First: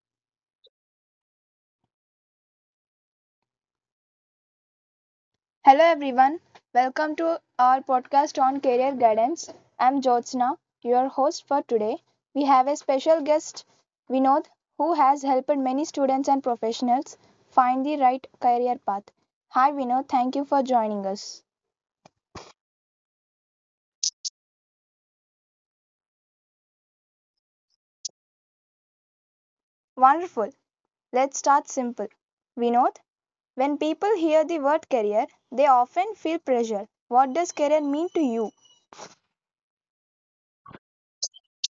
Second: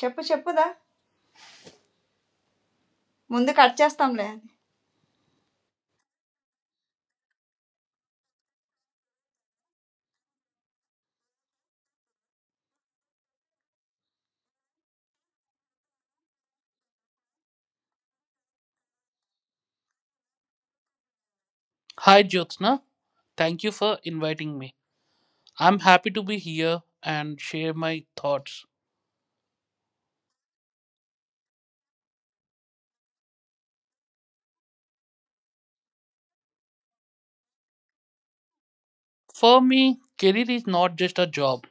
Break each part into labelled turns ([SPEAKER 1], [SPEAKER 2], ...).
[SPEAKER 1] చెప్పు చెప్పుదా ముందు కట్ చేస్తాంలే
[SPEAKER 2] Hello everyone. Welcome to our podcast on career guidance. I'm Jyotsna, your host for today. We have a special guest, Vinod, who has helped many students and professionals find the right career path. Hi Vinod, thank you for joining us.
[SPEAKER 1] Hi, Jyotsna. Thank you for inviting me. I'm happy to be here and share my thoughts.
[SPEAKER 2] Wonderful. Let's start simple. Vinod, when people hear the word career, they often feel pressure. What does career mean to you?
[SPEAKER 1] For me, career is not just a job,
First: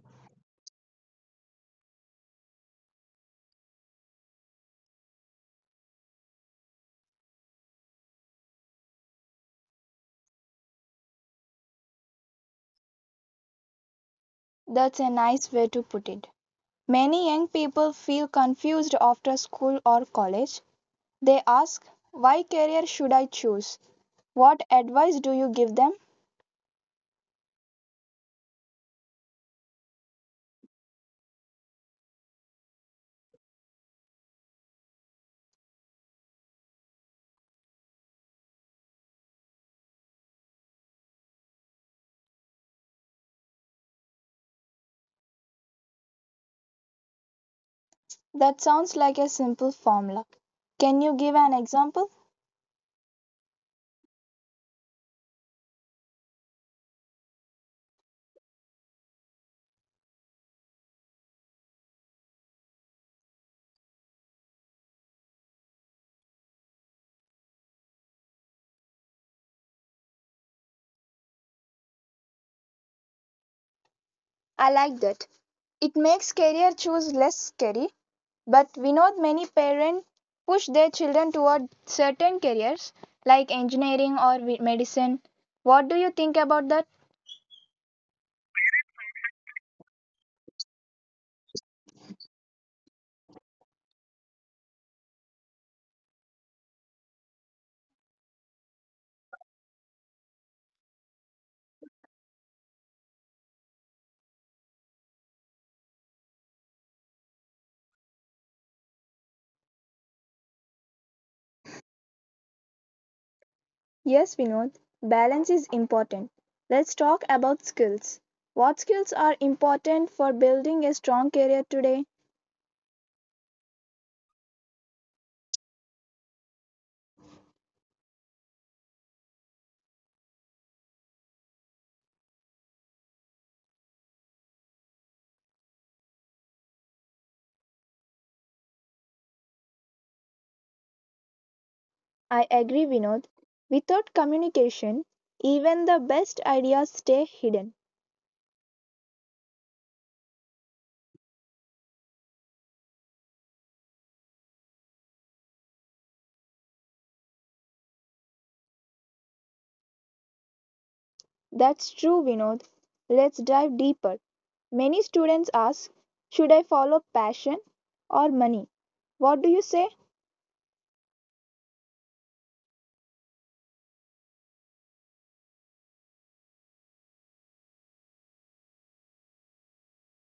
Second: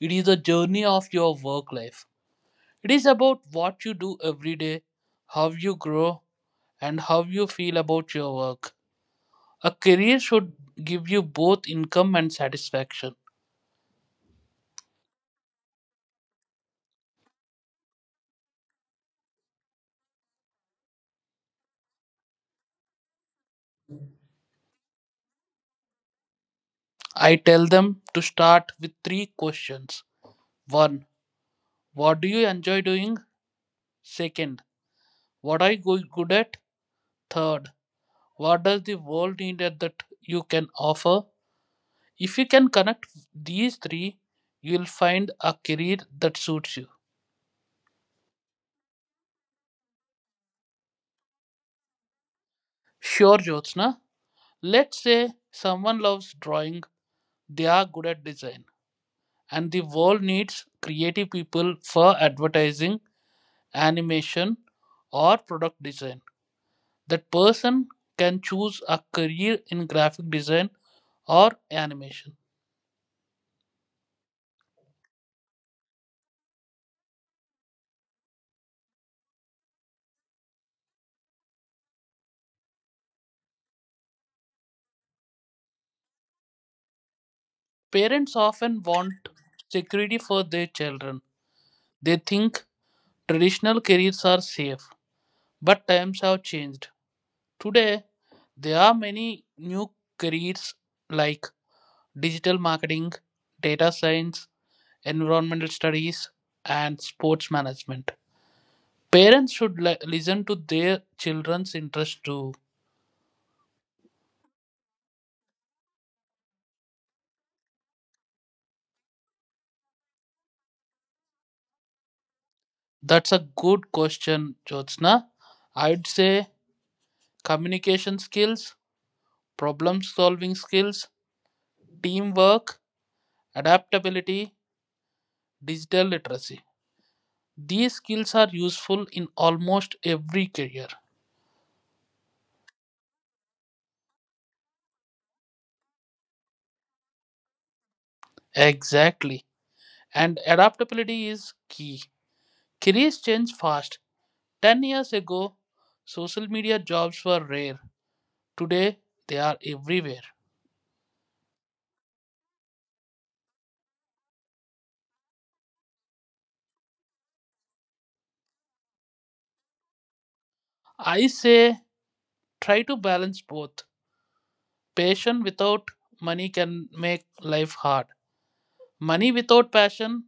[SPEAKER 1] it is a journey of your work life. It is about what you do every day, how you grow, and how you feel about your work. A career should give you both income and satisfaction.
[SPEAKER 2] That's a nice way to put it. Many young people feel confused after school or college. They ask, why career should I choose? What advice do you give them?
[SPEAKER 1] I tell them to start with three questions. 1. What do you enjoy doing? Second, what are you good at? Third, what does the world need at that you can offer? If you can connect these three, you will find a career that suits you.
[SPEAKER 2] That sounds like a simple formula. Can you give an example?
[SPEAKER 1] Sure, Jyotsna. Let's say someone loves drawing, they are good at design, and the world needs creative people for advertising, animation, or product design. That person can choose a career in graphic design or animation.
[SPEAKER 2] I like that. It makes career choice less scary, but we know many parents push their children toward certain careers like engineering or medicine. What do you think about that?
[SPEAKER 1] Parents often want security for their children. They think traditional careers are safe, but times have changed. Today, there are many new careers like digital marketing, data science, environmental studies, and sports management. Parents should listen to their children's interest too.
[SPEAKER 2] Yes, Vinod, balance is important. Let's talk about skills. What skills are important for building a strong career today?
[SPEAKER 1] That's a good question, Jyotsna. I'd say communication skills, problem solving skills, teamwork, adaptability, digital literacy. These skills are useful in almost every career.
[SPEAKER 2] I agree, Vinod. Without communication, even the best ideas stay hidden.
[SPEAKER 1] Exactly. And adaptability is key. Careers change fast. 10 years ago, social media jobs were rare. Today, they are everywhere.
[SPEAKER 2] That's true, Vinod. Let's dive deeper. Many students ask, should I follow passion or money? What do you say?
[SPEAKER 1] I say try to balance both. Passion without money can make life hard. Money without passion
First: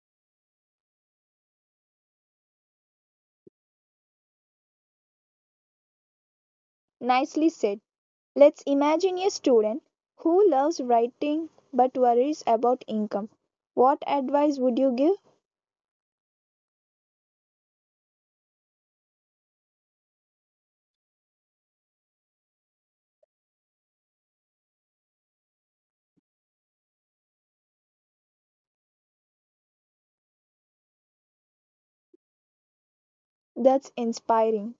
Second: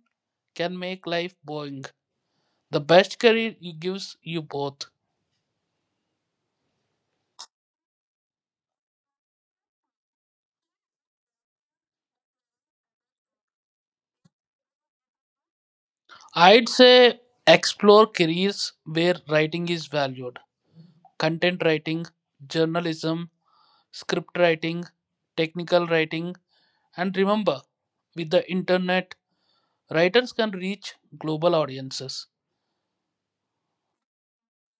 [SPEAKER 1] can make life boring. The best career gives you both.
[SPEAKER 2] Nicely said. Let's imagine a student who loves writing but worries about income. What advice would you give?
[SPEAKER 1] I'd say explore careers where writing is valued. Content writing, journalism, script writing, technical writing, and remember, with the internet, writers can reach global audiences.
[SPEAKER 2] That's inspiring.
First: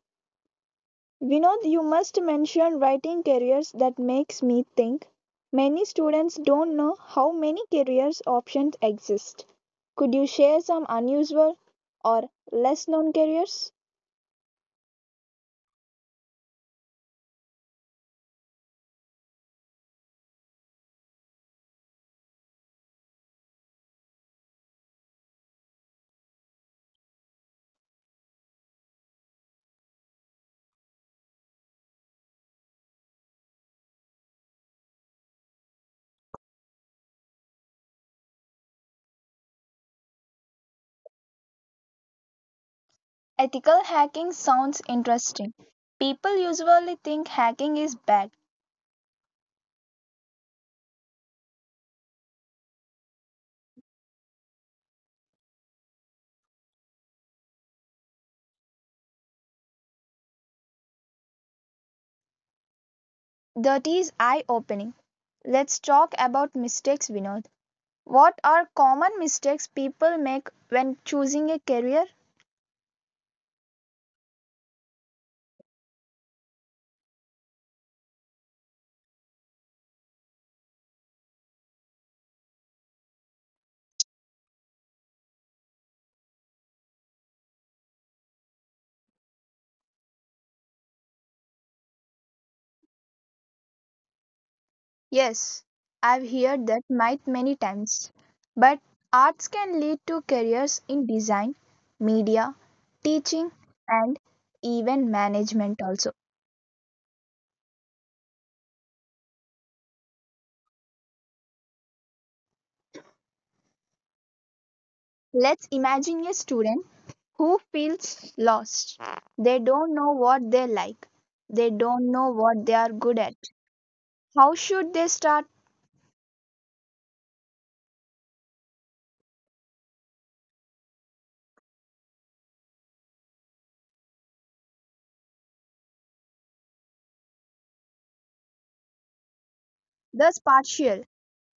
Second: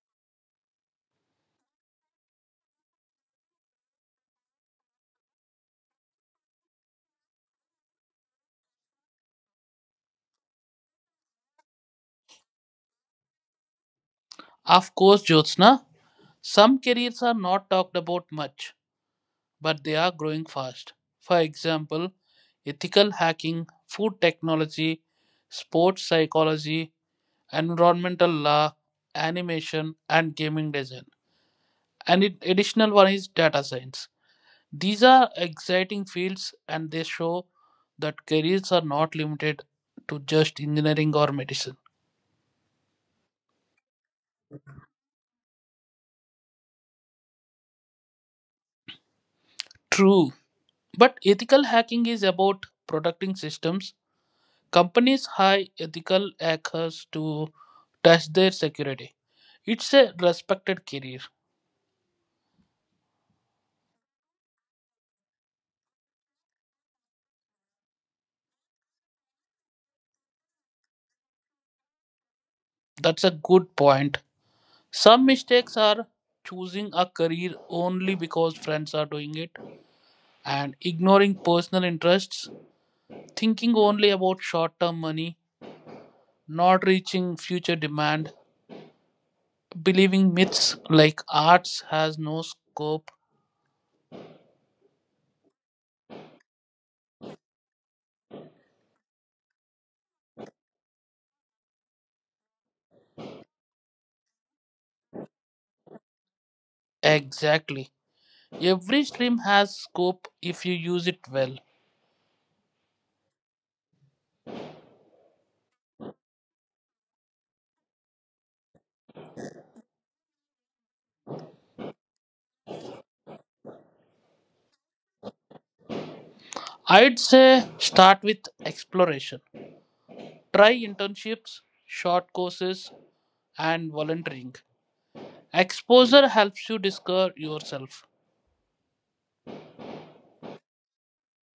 [SPEAKER 2] Vinod, you must mention writing careers that makes me think. Many students don't know how many careers options exist. Could you share some unusual or less known careers?
[SPEAKER 1] Of course, Jyotsna, some careers are not talked about much, but they are growing fast. For example, ethical hacking, food technology, sports psychology, environmental law, animation, and gaming design. And additional one is data science. These are exciting fields and they show that careers are not limited to just engineering or medicine.
[SPEAKER 2] Ethical hacking sounds interesting. People usually think hacking is bad.
[SPEAKER 1] True, but ethical hacking is about protecting systems. Companies hire ethical hackers to test their security. It's a respected career.
[SPEAKER 2] That is eye opening. Let's talk about mistakes, Vinod. What are common mistakes people make when choosing a career?
[SPEAKER 1] That's a good point. Some mistakes are choosing a career only because friends are doing it and ignoring personal interests, thinking only about short term money, not reaching future demand, believing myths like arts has no scope.
[SPEAKER 2] Yes, I've heard that might many times. But arts can lead to careers in design, media, teaching, and even management also.
[SPEAKER 1] Exactly. Every stream has scope if you use it well.
[SPEAKER 2] Let's imagine a student who feels lost. They don't know what they like. They don't know what they are good at. How should they start?
[SPEAKER 1] I'd say start with exploration. Try internships, short courses, and volunteering. Exposure helps you discover yourself.
[SPEAKER 2] Thus partial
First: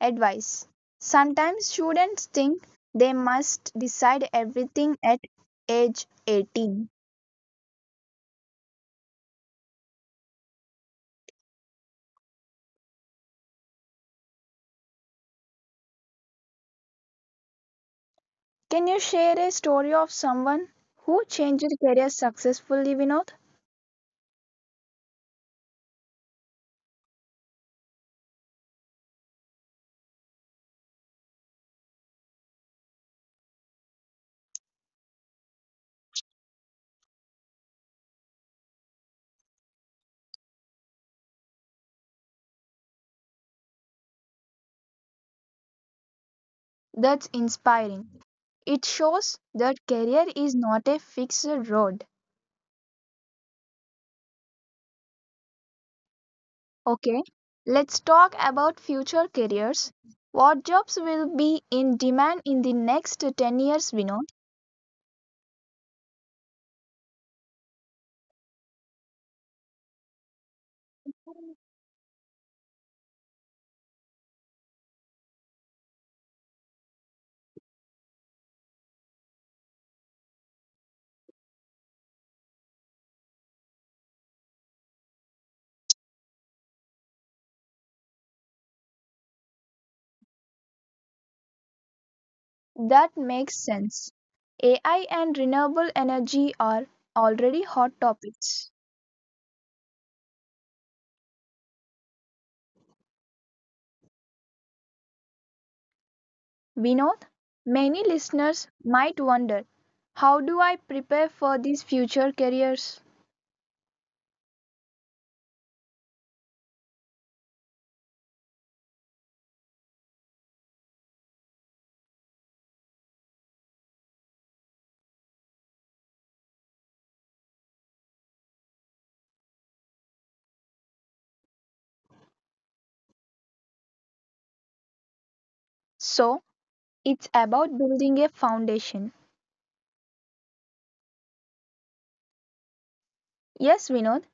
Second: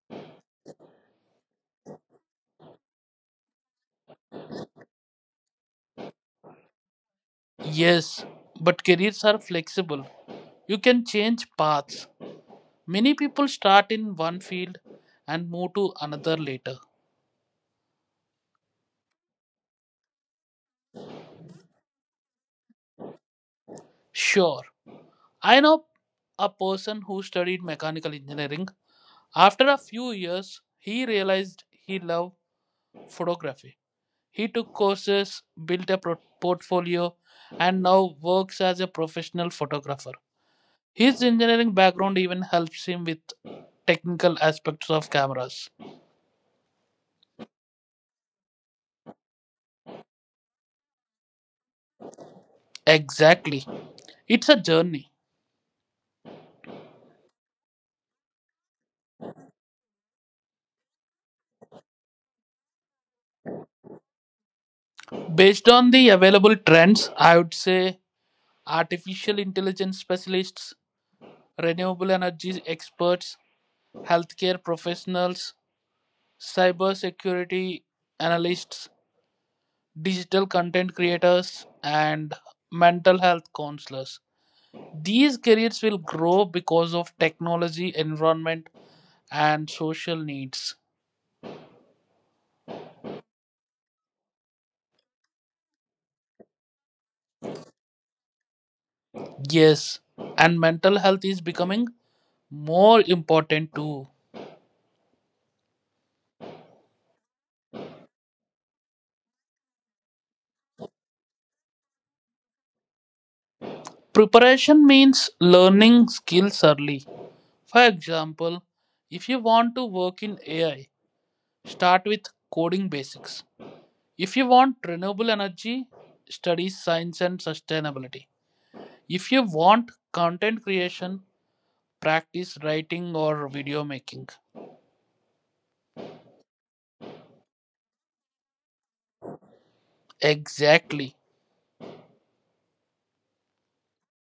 [SPEAKER 2] advice. Sometimes students think they must decide everything at age 18.
[SPEAKER 1] Yes, but careers are flexible. You can change paths. Many people start in one field and move to another later.
[SPEAKER 2] Can you share a story of someone who changed career successfully, Vinod?
[SPEAKER 1] Sure, I know a person who studied mechanical engineering. After a few years, he realized he loved photography. He took courses, built a portfolio, and now works as a professional photographer. His engineering background even helps him with technical aspects of cameras.
[SPEAKER 2] That's inspiring. It shows that career is not a fixed road.
[SPEAKER 1] Exactly. It's a journey.
[SPEAKER 2] Okay, let's talk about future careers. What jobs will be in demand in the next 10 years, Vinod?
[SPEAKER 1] Based on the available trends, I would say artificial intelligence specialists, renewable energy experts, healthcare professionals, cybersecurity analysts, digital content creators, and mental health counselors. These careers will grow because of technology, environment, and social needs.
[SPEAKER 2] That makes sense. AI and renewable energy are already hot topics.
[SPEAKER 1] Yes, and mental health is becoming more important too.
[SPEAKER 2] Vinod, many listeners might wonder, how do I prepare for these future careers?
[SPEAKER 1] Preparation means learning skills early. For example, if you want to work in AI, start with coding basics. If you want renewable energy, study science and sustainability. If you want content creation, practice writing or video making.
[SPEAKER 2] So, it's about building a foundation.
[SPEAKER 1] Exactly.
[SPEAKER 2] Yes, Vinod,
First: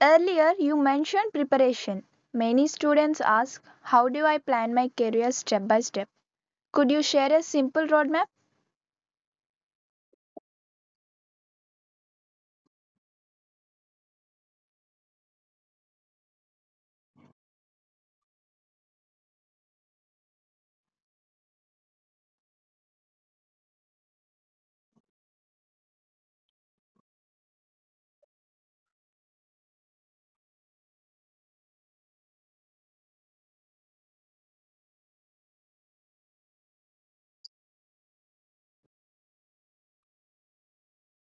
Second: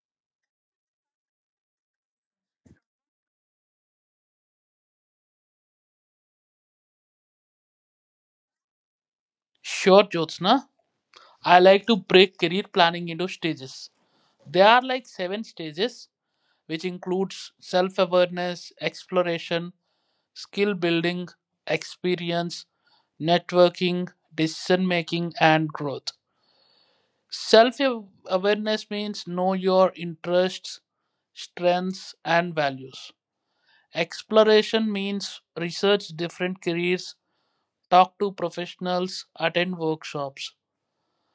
[SPEAKER 2] earlier you mentioned preparation. Many students ask, how do I plan my career step by step? Could you share a simple roadmap?
[SPEAKER 1] Sure, Jyotsna. I like to break career planning into stages. There are like seven stages, which includes self awareness, exploration, skill building, experience, networking, decision making, and growth. Self awareness means know your interests, strengths, and values. Exploration means research different careers, talk to professionals, attend workshops.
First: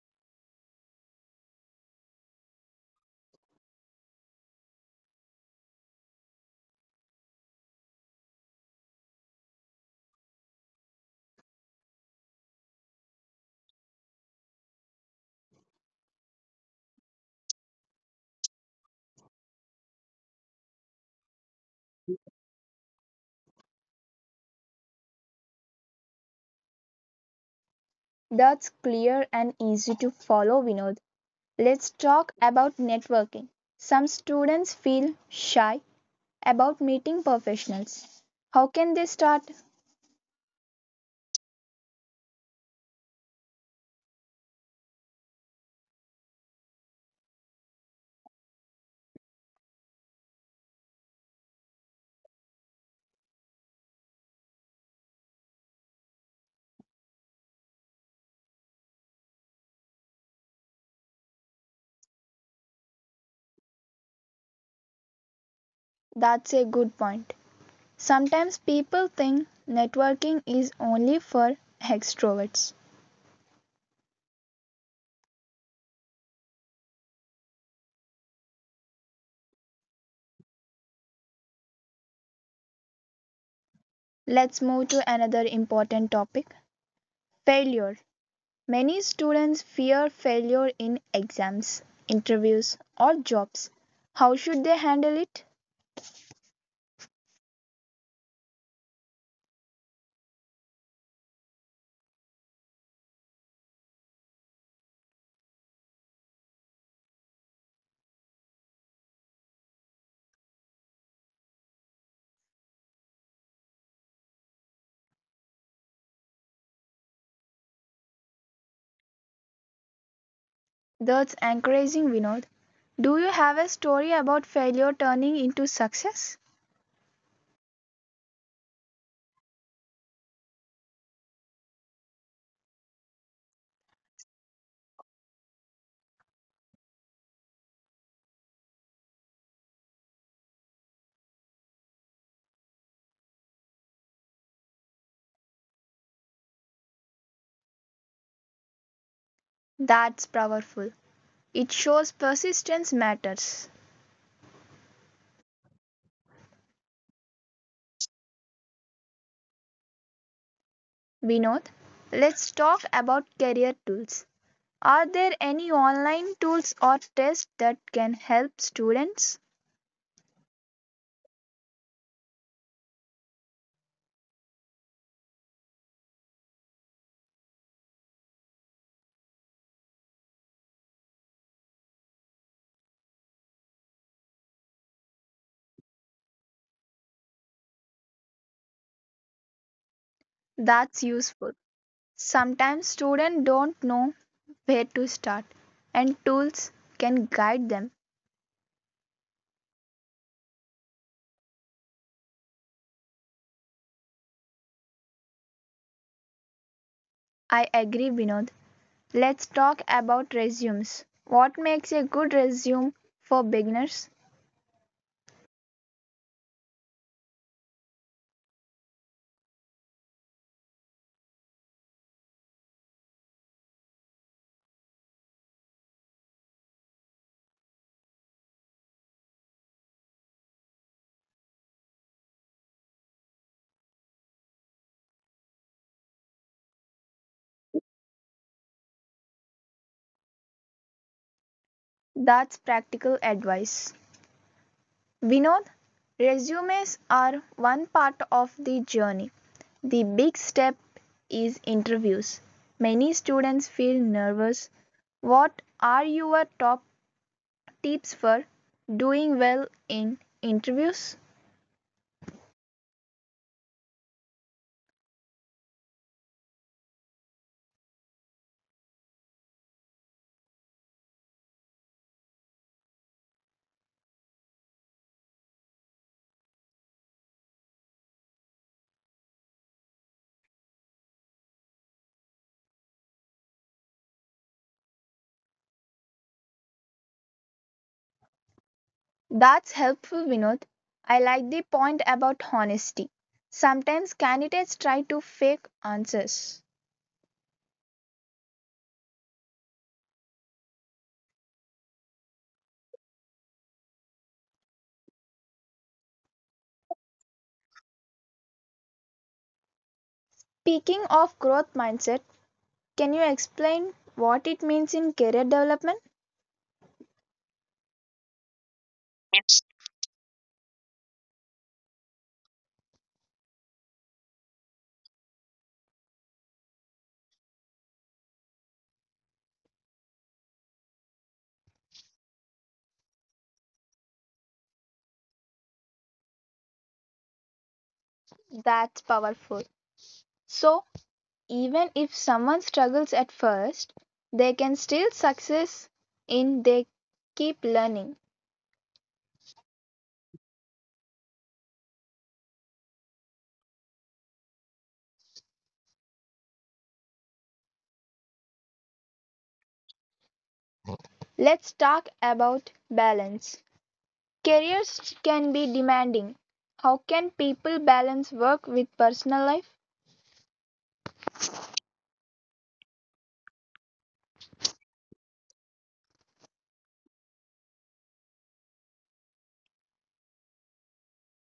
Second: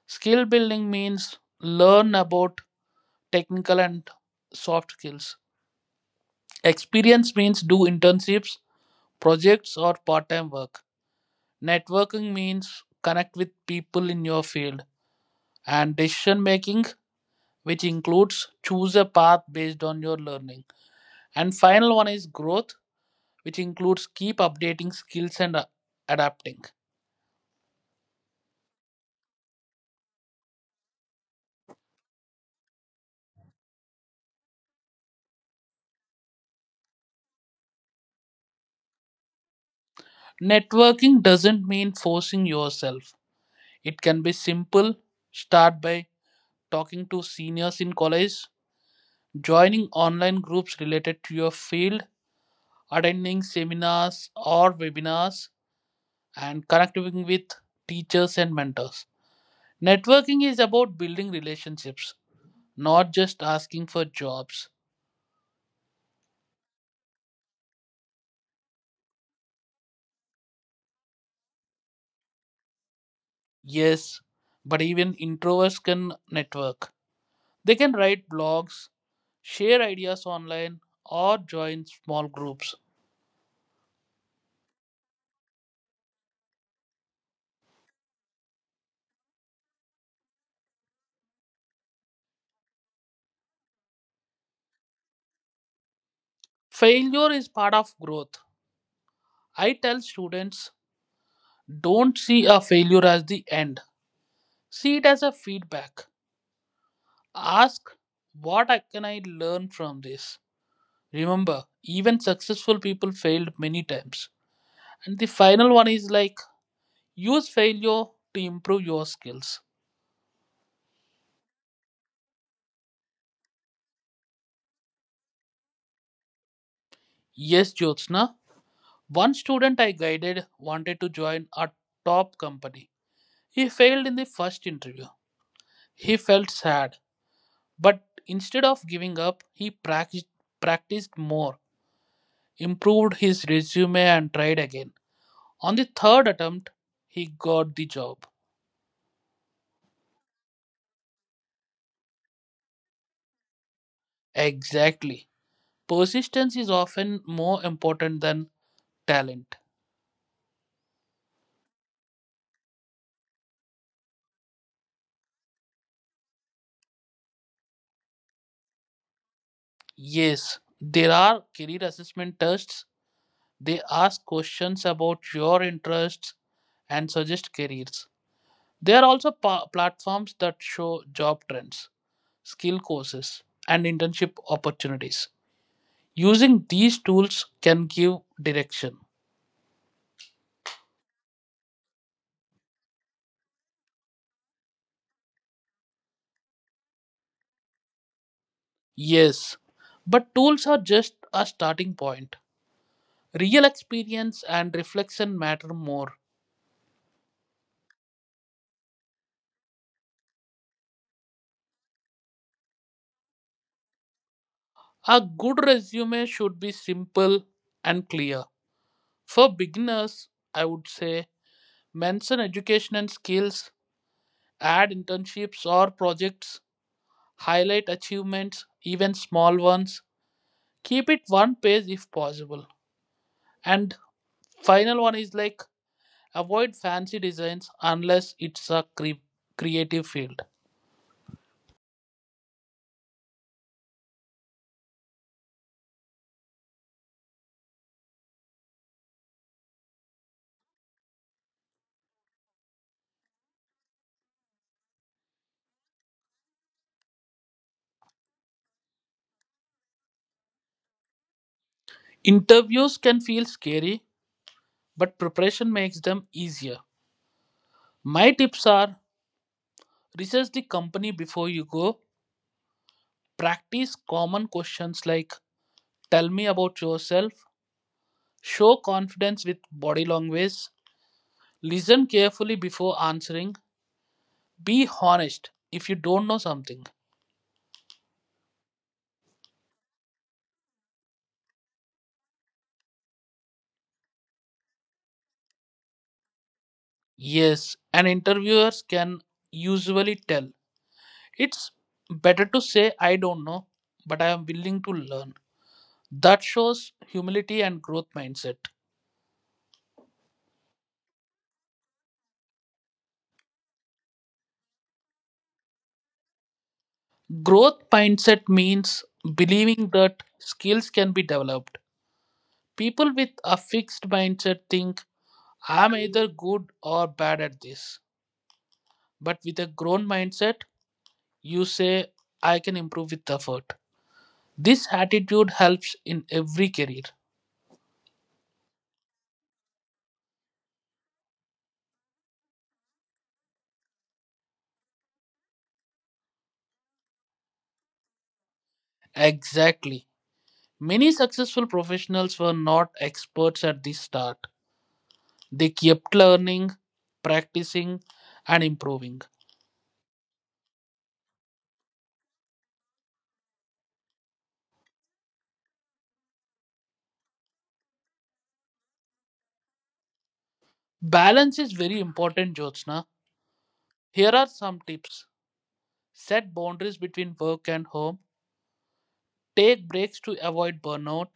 [SPEAKER 1] Skill building means learn about technical and soft skills. Experience means do internships, projects, or part time work. Networking means connect with people in your field and decision making, which includes choose a path based on your learning. And final one is growth, which includes keep updating skills and adapting.
[SPEAKER 2] That's clear and easy to follow, Vinod. Let's talk about networking. Some students feel shy about meeting professionals. How can they start?
[SPEAKER 1] Networking doesn't mean forcing yourself. It can be simple. Start by talking to seniors in college, joining online groups related to your field, attending seminars or webinars, and connecting with teachers and mentors. Networking is about building relationships, not just asking for jobs.
[SPEAKER 2] That's a good point. Sometimes people think networking is only for extroverts.
[SPEAKER 1] Yes, but even introverts can network. They can write blogs, share ideas online, or join small groups.
[SPEAKER 2] Let's move to another important topic, failure. Many students fear failure in exams, interviews, or jobs. How should they handle it?
[SPEAKER 1] Failure is part of growth. I tell students don't see a failure as the end, see it as a feedback. Ask what can I learn from this? Remember, even successful people failed many times. And the final one is like, use failure to improve your skills.
[SPEAKER 2] That's encouraging, Vinod. Do you have a story about failure turning into success?
[SPEAKER 1] Yes, Jyotsna. One student I guided wanted to join a top company. He failed in the first interview. He felt sad, but instead of giving up, he practiced, practiced more, improved his resume, and tried again. On the third attempt, he got the job.
[SPEAKER 2] That's powerful. It shows persistence matters.
[SPEAKER 1] Exactly. Persistence is often more important than talent.
[SPEAKER 2] Vinod, let's talk about career tools. Are there any online tools or tests that can help students?
[SPEAKER 1] Yes, there are career assessment tests. They ask questions about your interests and suggest careers. There are also platforms that show job trends, skill courses, and internship opportunities. Using these tools can give direction.
[SPEAKER 2] That's useful. Sometimes students don't know where to start, and tools can guide them.
[SPEAKER 1] Yes, but tools are just a starting point. Real experience and reflection matter more.
[SPEAKER 2] I agree, Vinod. Let's talk about resumes. What makes a good resume for beginners?
[SPEAKER 1] A good resume should be simple and clear. For beginners, I would say mention education and skills, add internships or projects, highlight achievements, even small ones. Keep it one page if possible. And final one is like avoid fancy designs unless it's a creative field.
[SPEAKER 2] That's practical advice. Vinod, resumes are one part of the journey. The big step is interviews. Many students feel nervous. What are your top tips for doing well in interviews?
[SPEAKER 1] Interviews can feel scary, but preparation makes them easier. My tips are research the company before you go, practice common questions like tell me about yourself, show confidence with body language, listen carefully before answering, be honest if you don't know something.
[SPEAKER 2] That's helpful, Vinod. I like the point about honesty. Sometimes candidates try to fake answers.
[SPEAKER 1] Yes, and interviewers can usually tell. It's better to say, I don't know, but I am willing to learn. That shows humility and growth mindset.
[SPEAKER 2] Speaking of growth mindset, can you explain what it means in career development?
[SPEAKER 1] Growth mindset means believing that skills can be developed. People with a fixed mindset think, I'm either good or bad at this. But with a grown mindset, you say, I can improve with effort. This attitude helps in every career.
[SPEAKER 2] That's powerful. So, even if someone struggles at first, they can still success in they keep learning.
[SPEAKER 1] Exactly. Many successful professionals were not experts at the start. They kept learning, practicing, and improving.
[SPEAKER 2] Let's talk about balance. Careers can be demanding. How can people balance work with personal life?
[SPEAKER 1] Balance is very important, Jyotsna. Here are some tips: set boundaries between work and home, take breaks to avoid burnout,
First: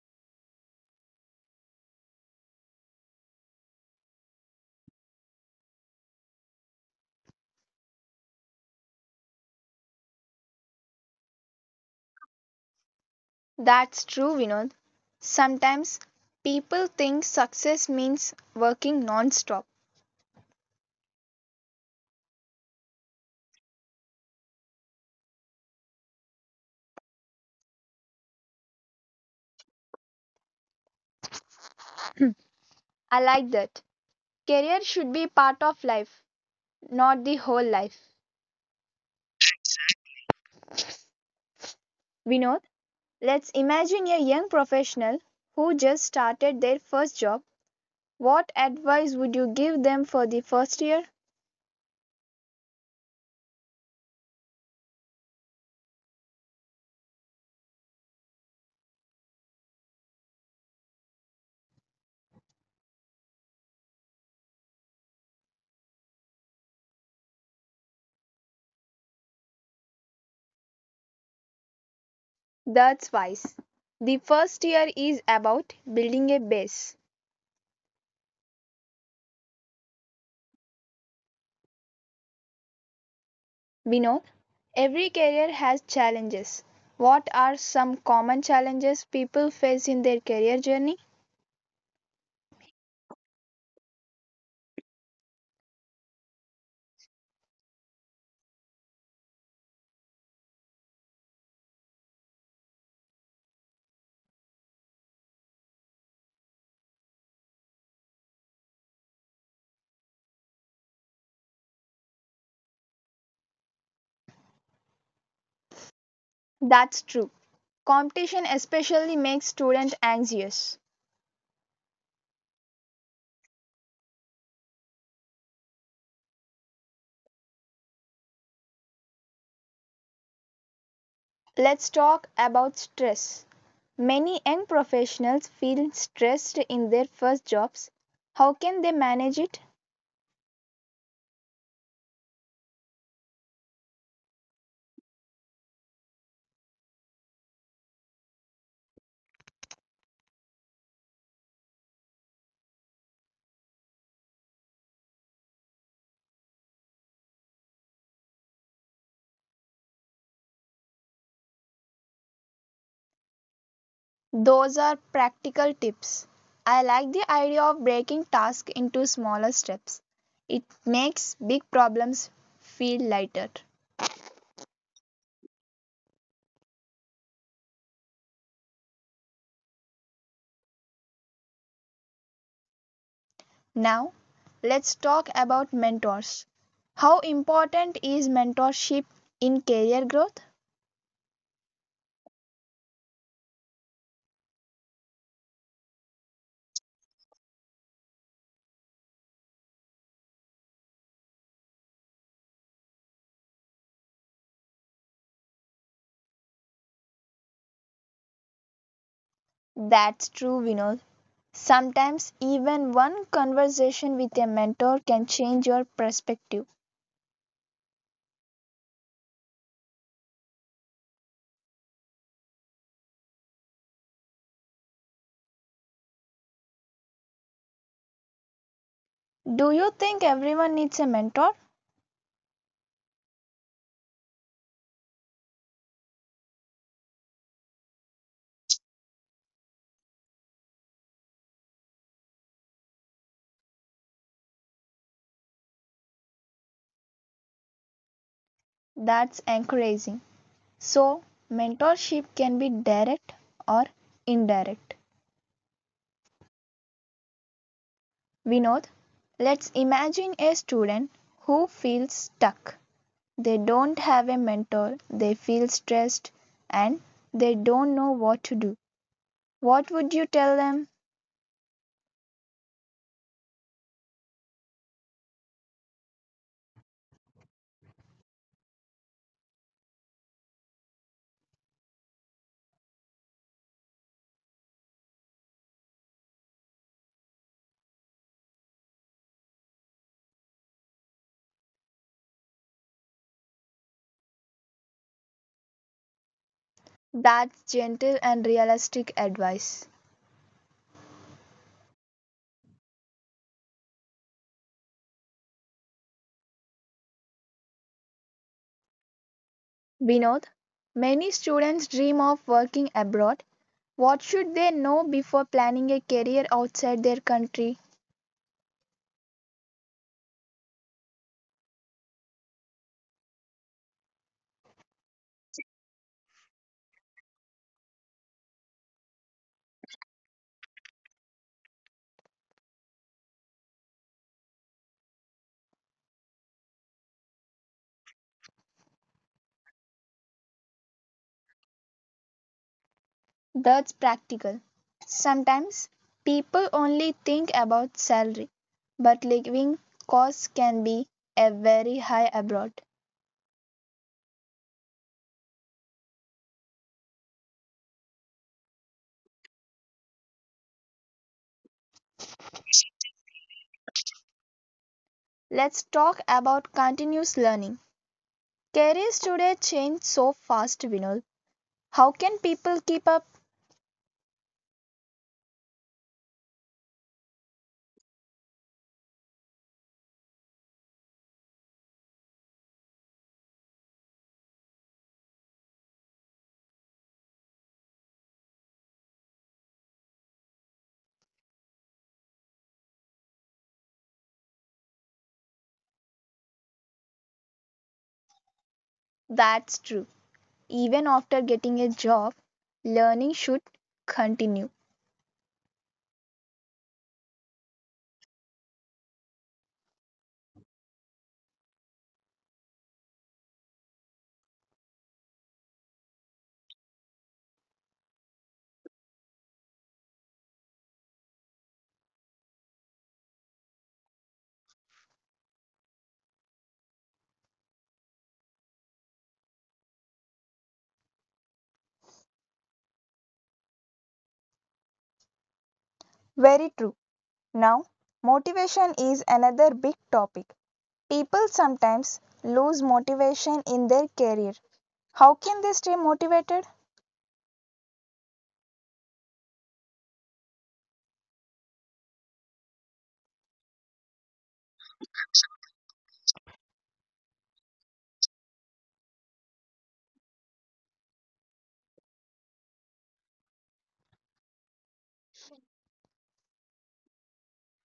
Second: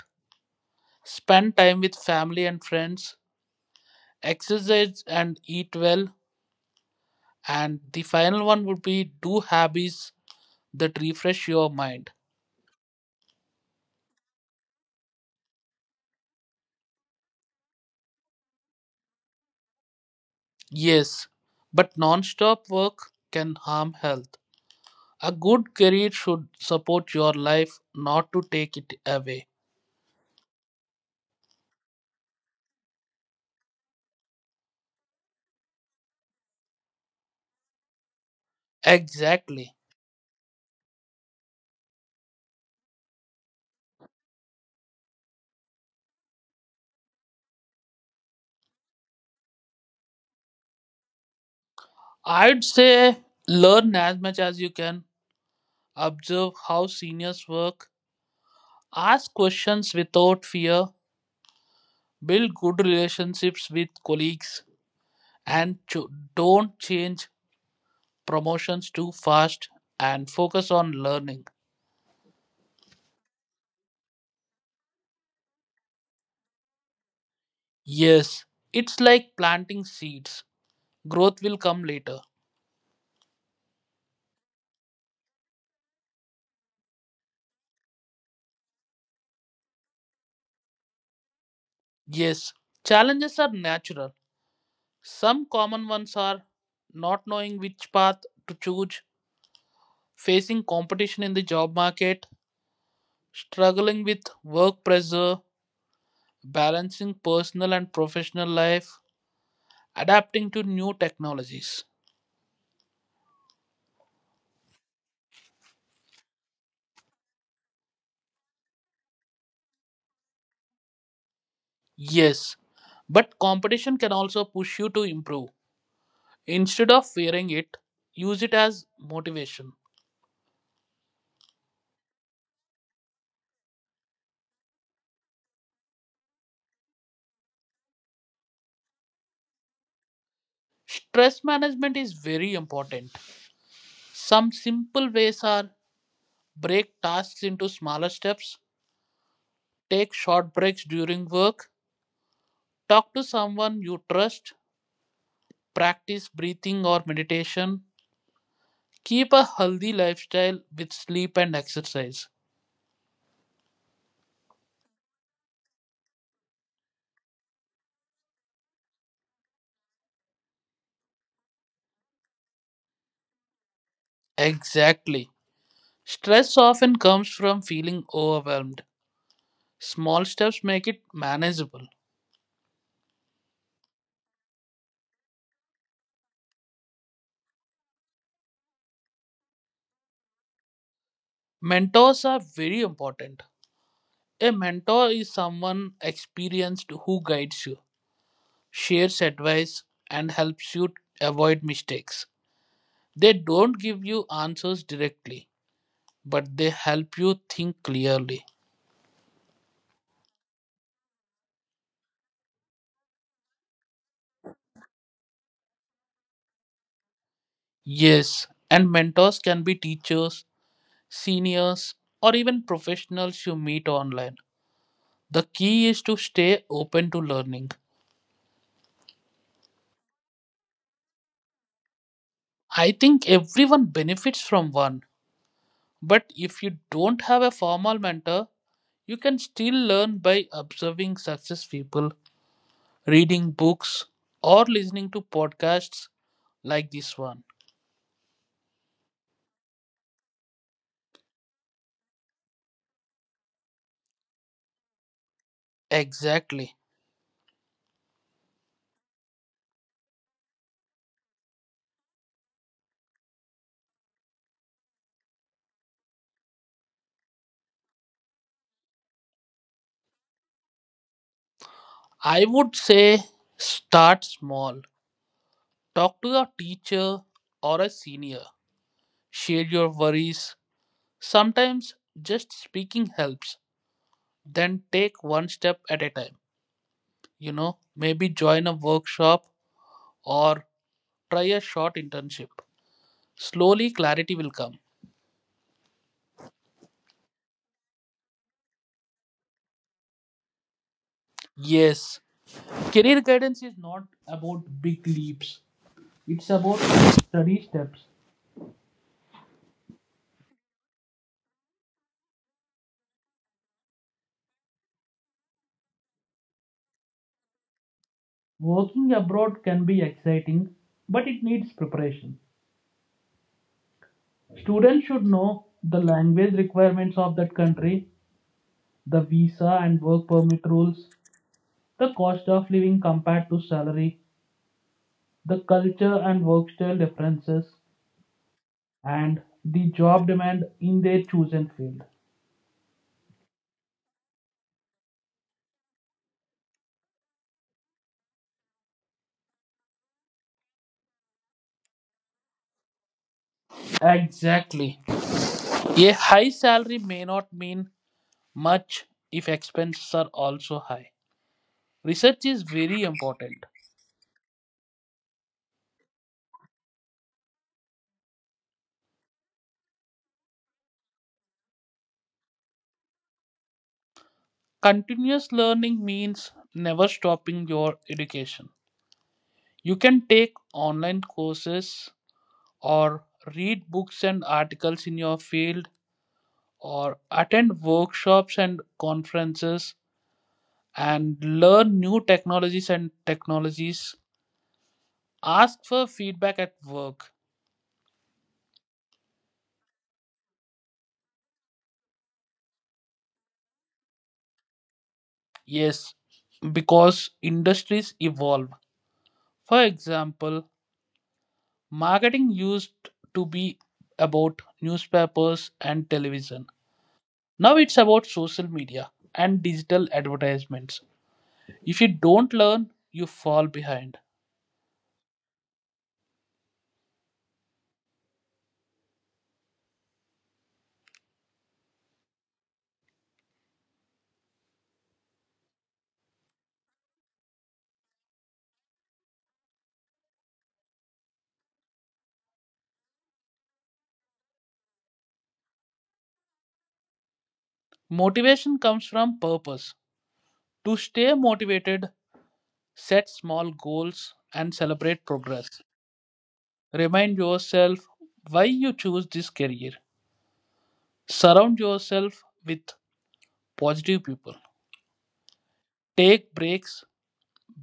[SPEAKER 1] spend time with family and friends, exercise and eat well. And the final one would be do hobbies that refresh your mind.
[SPEAKER 2] That's true, Vinod. Sometimes people think success means working non-stop.
[SPEAKER 1] Yes, but non-stop work can harm health. A good career should support your life, not to take it away.
[SPEAKER 2] I like that. Career should be part of life, not the whole life.
[SPEAKER 1] Exactly.
[SPEAKER 2] Vinod, let's imagine a young professional who just started their first job. What advice would you give them for the first year?
[SPEAKER 1] I'd say learn as much as you can, observe how seniors work, ask questions without fear, build good relationships with colleagues, and don't change promotions too fast and focus on learning.
[SPEAKER 2] That's wise. The first year is about building a base.
[SPEAKER 1] Yes, it's like planting seeds. Growth will come later.
[SPEAKER 2] Vinod, every career has challenges. What are some common challenges people face in their career journey?
[SPEAKER 1] Yes, challenges are natural. Some common ones are not knowing which path to choose, facing competition in the job market, struggling with work pressure, balancing personal and professional life, adapting to new technologies.
[SPEAKER 2] That's true. Competition especially makes students anxious.
[SPEAKER 1] Yes, but competition can also push you to improve. Instead of fearing it, use it as motivation.
[SPEAKER 2] Let's talk about stress. Many young professionals feel stressed in their first jobs. How can they manage it?
[SPEAKER 1] Stress management is very important. Some simple ways are break tasks into smaller steps, take short breaks during work. Talk to someone you trust. Practice breathing or meditation. Keep a healthy lifestyle with sleep and exercise.
[SPEAKER 2] Those are practical tips. I like the idea of breaking tasks into smaller steps. It makes big problems feel lighter.
[SPEAKER 1] Exactly. Stress often comes from feeling overwhelmed. Small steps make it manageable.
[SPEAKER 2] Now, let's talk about mentors. How important is mentorship in career growth?
[SPEAKER 1] Mentors are very important. A mentor is someone experienced who guides you, shares advice, and helps you avoid mistakes. They don't give you answers directly but they help you think clearly.
[SPEAKER 2] That's true, Vinod. Sometimes even one conversation with a mentor can change your perspective.
[SPEAKER 1] Yes, and mentors can be teachers, seniors, or even professionals you meet online. The key is to stay open to learning.
[SPEAKER 2] Do you think everyone needs a mentor?
[SPEAKER 1] I think everyone benefits from one, but if you don't have a formal mentor, you can still learn by observing success people, reading books, or listening to podcasts like this one.
[SPEAKER 2] That's encouraging. So, mentorship can be direct or indirect.
[SPEAKER 1] Exactly.
[SPEAKER 2] Vinod, let's imagine a student who feels stuck. They don't have a mentor, they feel stressed, and they don't know what to do. What would you tell them?
[SPEAKER 1] I would say start small. Talk to a teacher or a senior. Share your worries. Sometimes just speaking helps. Then take one step at a time. You know, maybe join a workshop or try a short internship. Slowly, clarity will come.
[SPEAKER 2] That's gentle and realistic advice.
[SPEAKER 1] Yes, career guidance is not about big leaps, it's about steady steps.
[SPEAKER 2] Vinod, many students dream of working abroad. What should they know before planning a career outside their country?
[SPEAKER 1] Working abroad can be exciting, but it needs preparation. Students should know the language requirements of that country, the visa and work permit rules, the cost of living compared to salary, the culture and work style differences, and the job demand in their chosen field.
[SPEAKER 2] That's practical. Sometimes people only think about salary, but living costs can be a very high abroad.
[SPEAKER 1] Exactly. A high salary may not mean much if expenses are also high. Research is very important.
[SPEAKER 2] Let's talk about continuous learning. Careers today change so fast, Vinod. How can people keep up?
[SPEAKER 1] Continuous learning means never stopping your education. You can take online courses or read books and articles in your field or attend workshops and conferences and learn new technologies. Ask for feedback at work.
[SPEAKER 2] That's true. Even after getting a job, learning should continue.
[SPEAKER 1] Yes, because industries evolve. For example, marketing used to be about newspapers and television. Now it's about social media and digital advertisements. If you don't learn, you fall behind.
[SPEAKER 2] Very true. Now, motivation is another big topic. People sometimes lose motivation in their career. How can they stay motivated?
[SPEAKER 1] Motivation comes from purpose. To stay motivated, Set small goals and celebrate progress. Remind yourself why you choose this career. Surround yourself with positive people. Take breaks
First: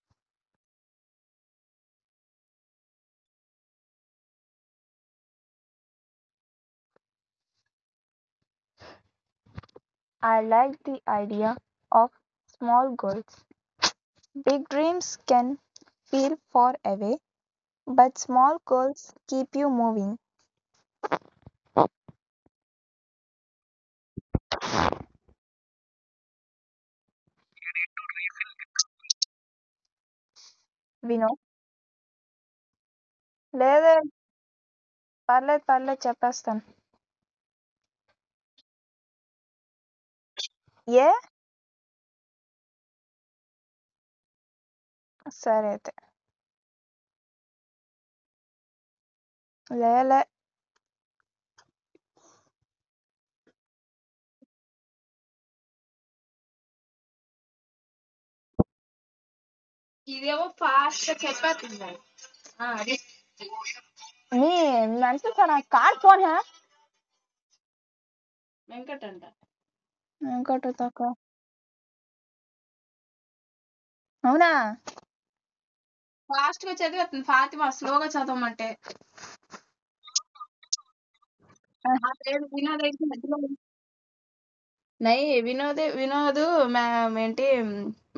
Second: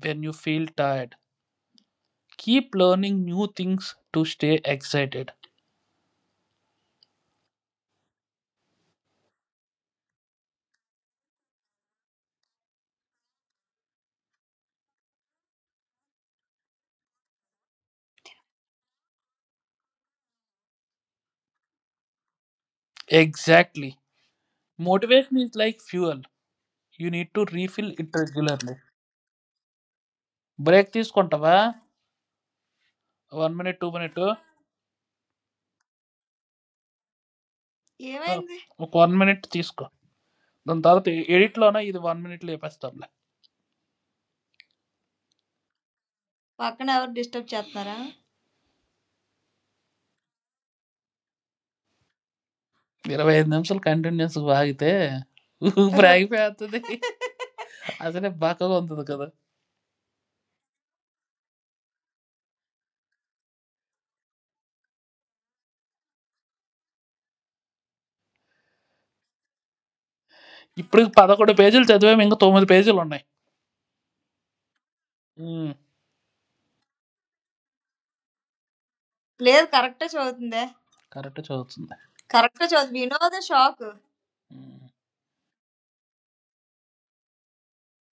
[SPEAKER 1] when you feel tired. Keep learning new things to stay excited.
[SPEAKER 2] I like the idea of small goals. Big dreams can feel far away, but small goals keep you moving.
[SPEAKER 1] Exactly. Motivation is like fuel. You need to refill it regularly. Break
[SPEAKER 2] We know.
[SPEAKER 1] తీసుకుంటావా one minute two
[SPEAKER 2] Later.
[SPEAKER 1] Minute
[SPEAKER 2] పర్లేదు పర్లేదు చెప్పేస్తాను
[SPEAKER 1] ఏమైంది ఒక one minute తీసుకో దాని
[SPEAKER 2] ఏ
[SPEAKER 1] తర్వాత ఎడిట్లోనే ఇది వన్ మినిట్ లేపేస్తాంలే
[SPEAKER 2] సరే అయితే
[SPEAKER 1] పక్కన ఎవరు డిస్టర్బ్ చేస్తున్నారా
[SPEAKER 2] లేలే
[SPEAKER 1] 25 నిమిషాలు కంటిన్యూస్‌గా ఆగితే ఊపిరి ఆగిపోయేత్తది. అసలే బక్కగా ఉంటుంది కదా!
[SPEAKER 2] ఇదేమో ఫాస్ట్ గా చెప్పేస్తుంది ఆ, అది మీ అంటే నాకు కార్ ఫోన్ హా వెంకట్ అంట ఇంకోటి
[SPEAKER 1] ఇప్పుడు
[SPEAKER 2] తక్కువ
[SPEAKER 1] 11 పేజీలు చదివాము. ఇంకా 9 పేజీలు ఉన్నాయి.
[SPEAKER 2] అవునా
[SPEAKER 1] హ్మ్.
[SPEAKER 2] ఫాతిమా స్లోగా చదవమంటే
[SPEAKER 1] లేదు కరెక్ట్ చదువుతుందే కరెక్ట్ చదువుతుంది.
[SPEAKER 2] ఆ పేరు
[SPEAKER 1] కరెక్ట్
[SPEAKER 2] వినోద్
[SPEAKER 1] చదువు
[SPEAKER 2] అయితే
[SPEAKER 1] వినోద
[SPEAKER 2] మధ్యలో
[SPEAKER 1] షాక్ హ్మ్.
[SPEAKER 2] నై వినోదే వినోద్ ఏంటి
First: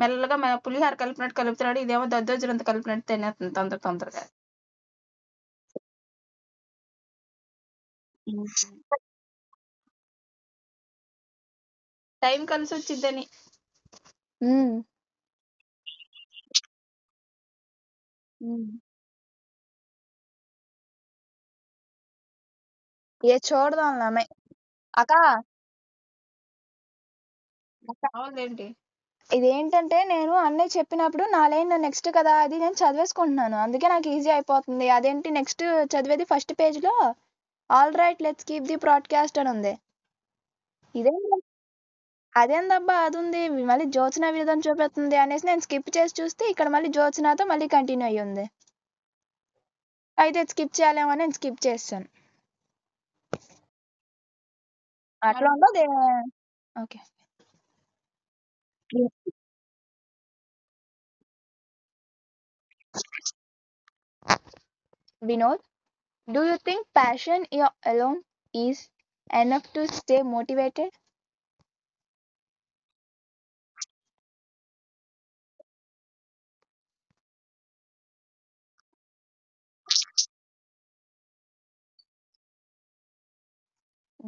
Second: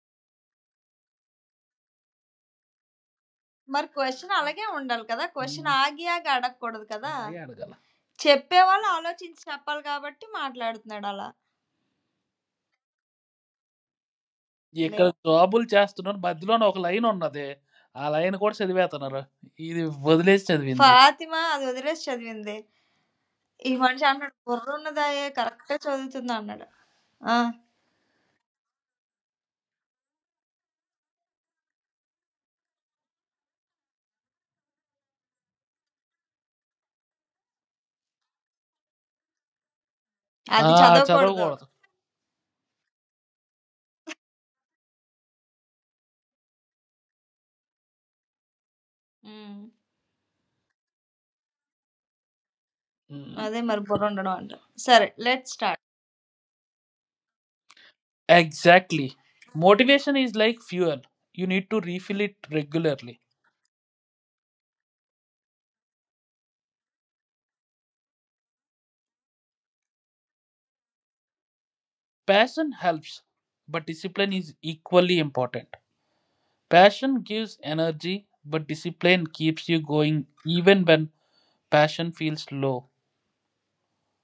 [SPEAKER 2] మెల్లగా మన పులిహార కలిపినట్టు కలుపుతున్నాడు ఇదేమో దద్దోజులంత కలిపినట్టు తినేస్తుంది తొందర
[SPEAKER 1] మరి
[SPEAKER 2] తొందరగా
[SPEAKER 1] క్వశ్చన్ అలాగే ఉండాలి కదా క్వశ్చన్ హ్మ్. ఆగి ఆగి అడగకూడదు కదా అలాగే అడగాల. చెప్పేవాళ్ళు ఆలోచించి చెప్పాలి కాబట్టి మాట్లాడుతున్నాడు అలా
[SPEAKER 2] టైం కలిసి వచ్చిద్దని ఉమ్.
[SPEAKER 1] ఇక్కడ నేను జాబులు చేస్తున్నారు. మధ్యలోనే ఒక లైనున్నది. ఆ లైన్ కూడా చదివేతన్నారు. ఇది వదిలేసి చదివింది. ఫాతిమా అది వదిలేసి చదివింది.
[SPEAKER 2] ఏ
[SPEAKER 1] ఈ
[SPEAKER 2] చూడదాం
[SPEAKER 1] మనిషి
[SPEAKER 2] అమ్మాయి
[SPEAKER 1] అంటున్నాడు
[SPEAKER 2] అక్క
[SPEAKER 1] బుర్రున్నదాయే కరెక్టే చదువుతుందన్నాడు. ఆ! ఆ!
[SPEAKER 2] అవునండి ఇదేంటంటే నేను అన్నయ్య చెప్పినప్పుడు నా లైన్ నెక్స్ట్ కదా అది ఇది అని చదివేసుకుంటున్నాను. అందుకే నాకు ఈజీ అయిపోతుంది. అదేంటి నెక్స్ట్ చదివేది ఫస్ట్ పేజ్‌లో alright let's keep the broadcast అనుంది.
[SPEAKER 1] అది అది చదవకూడదు.
[SPEAKER 2] ఇదేంటి
[SPEAKER 1] చదవకూడదు.
[SPEAKER 2] అదేందబ్బా అదుంది. మళ్ళీ జ్యోత్స్న విరుధం చూపిత్తుంది అనేసి నేను స్కిప్ చేసి చూస్తే ఇక్కడ మళ్ళీ జ్యోత్స్నతో మళ్ళీ కంటిన్యూ అయ్యుంది.
[SPEAKER 1] హ్మ్.
[SPEAKER 2] అయితే ఇది స్కిప్ చేయాలేమో అని నేను స్కిప్ చేసేసాను.
[SPEAKER 1] హ్మ్. అదే మరి బుర్రుండడం అంట. సరే
[SPEAKER 2] అట్లా
[SPEAKER 1] లెట్స్
[SPEAKER 2] అవును.
[SPEAKER 1] స్టార్ట్.
[SPEAKER 2] ఉండదే okay.
[SPEAKER 1] Exactly. Motivation is like fuel. You need to refill it regularly.
[SPEAKER 2] Vinod do you think passion you alone is enough to stay motivated?
[SPEAKER 1] Passion helps, but discipline is equally important. Passion gives energy, but discipline keeps you going even when passion feels low.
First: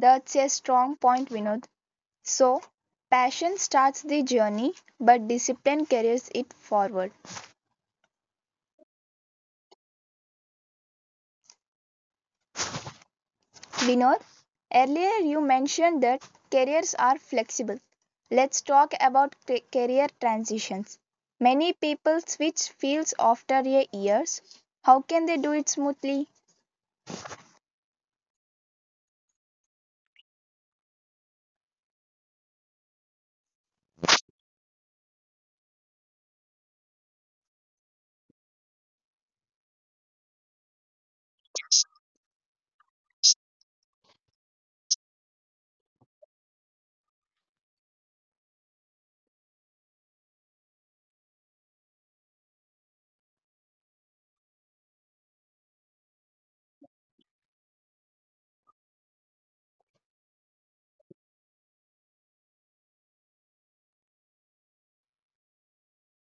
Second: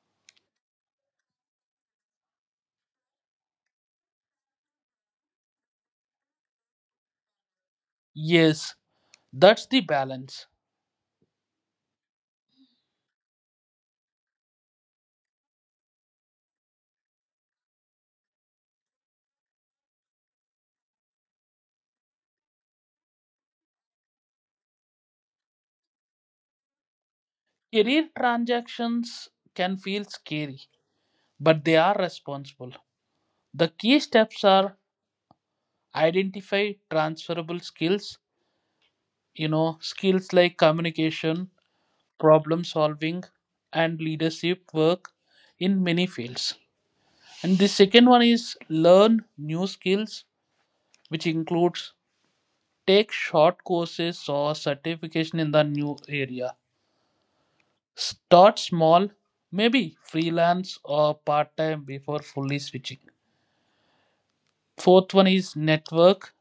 [SPEAKER 2] That's a strong point Vinod. So, passion starts the journey, but discipline carries it forward.
[SPEAKER 1] Yes, that's the balance.
[SPEAKER 2] Vinod, earlier you mentioned that careers are flexible. Let's talk about career transitions. Many people switch fields after a years. How can they do it smoothly?
[SPEAKER 1] Career transactions can feel scary, but they are responsible. The key steps are identify transferable skills, skills like communication, problem solving, and leadership work in many fields. And the second one is learn new skills, which includes Take short courses or certification in the new area. Start small, maybe freelance or part time before fully switching. Fourth one is network,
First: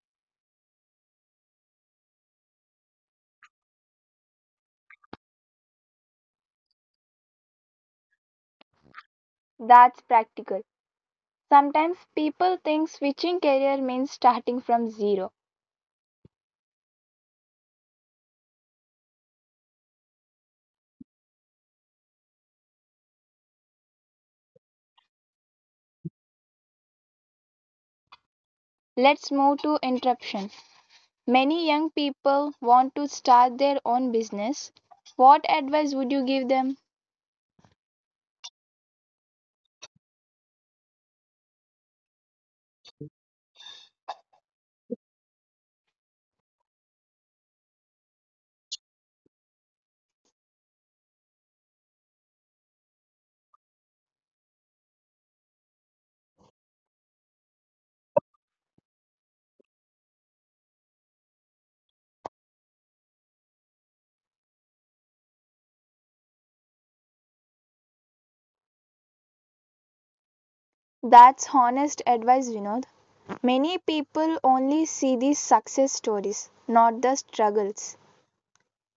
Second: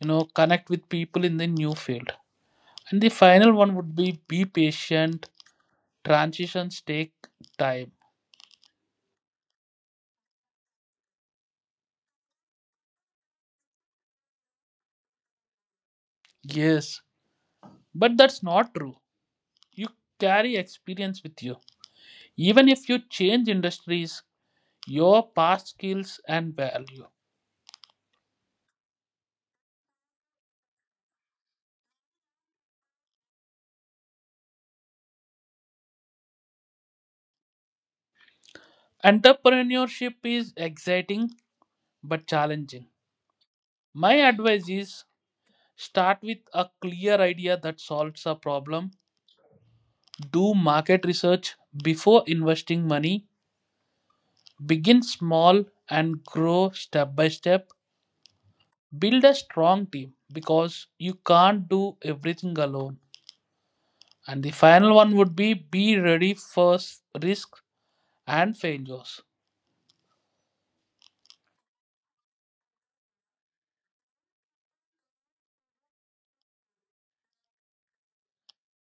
[SPEAKER 1] you know, connect with people in the new field. And the final one would be patient. Transitions take time.
[SPEAKER 2] That's practical. Sometimes people think switching career means starting from zero.
[SPEAKER 1] Yes, but that's not true. You carry experience with you. Even if you change industries, your past skills and value
[SPEAKER 2] Let's move to interruption. Many young people want to start their own business. What advice would you give them?
[SPEAKER 1] Entrepreneurship is exciting but challenging. My advice is start with a clear idea that solves a problem. Do market research before investing money. Begin small and grow step by step. Build a strong team because you can't do everything alone. And the final one would be ready for risk and failures.
[SPEAKER 2] That's honest advice, Vinod. Many people only see the success stories, not the struggles.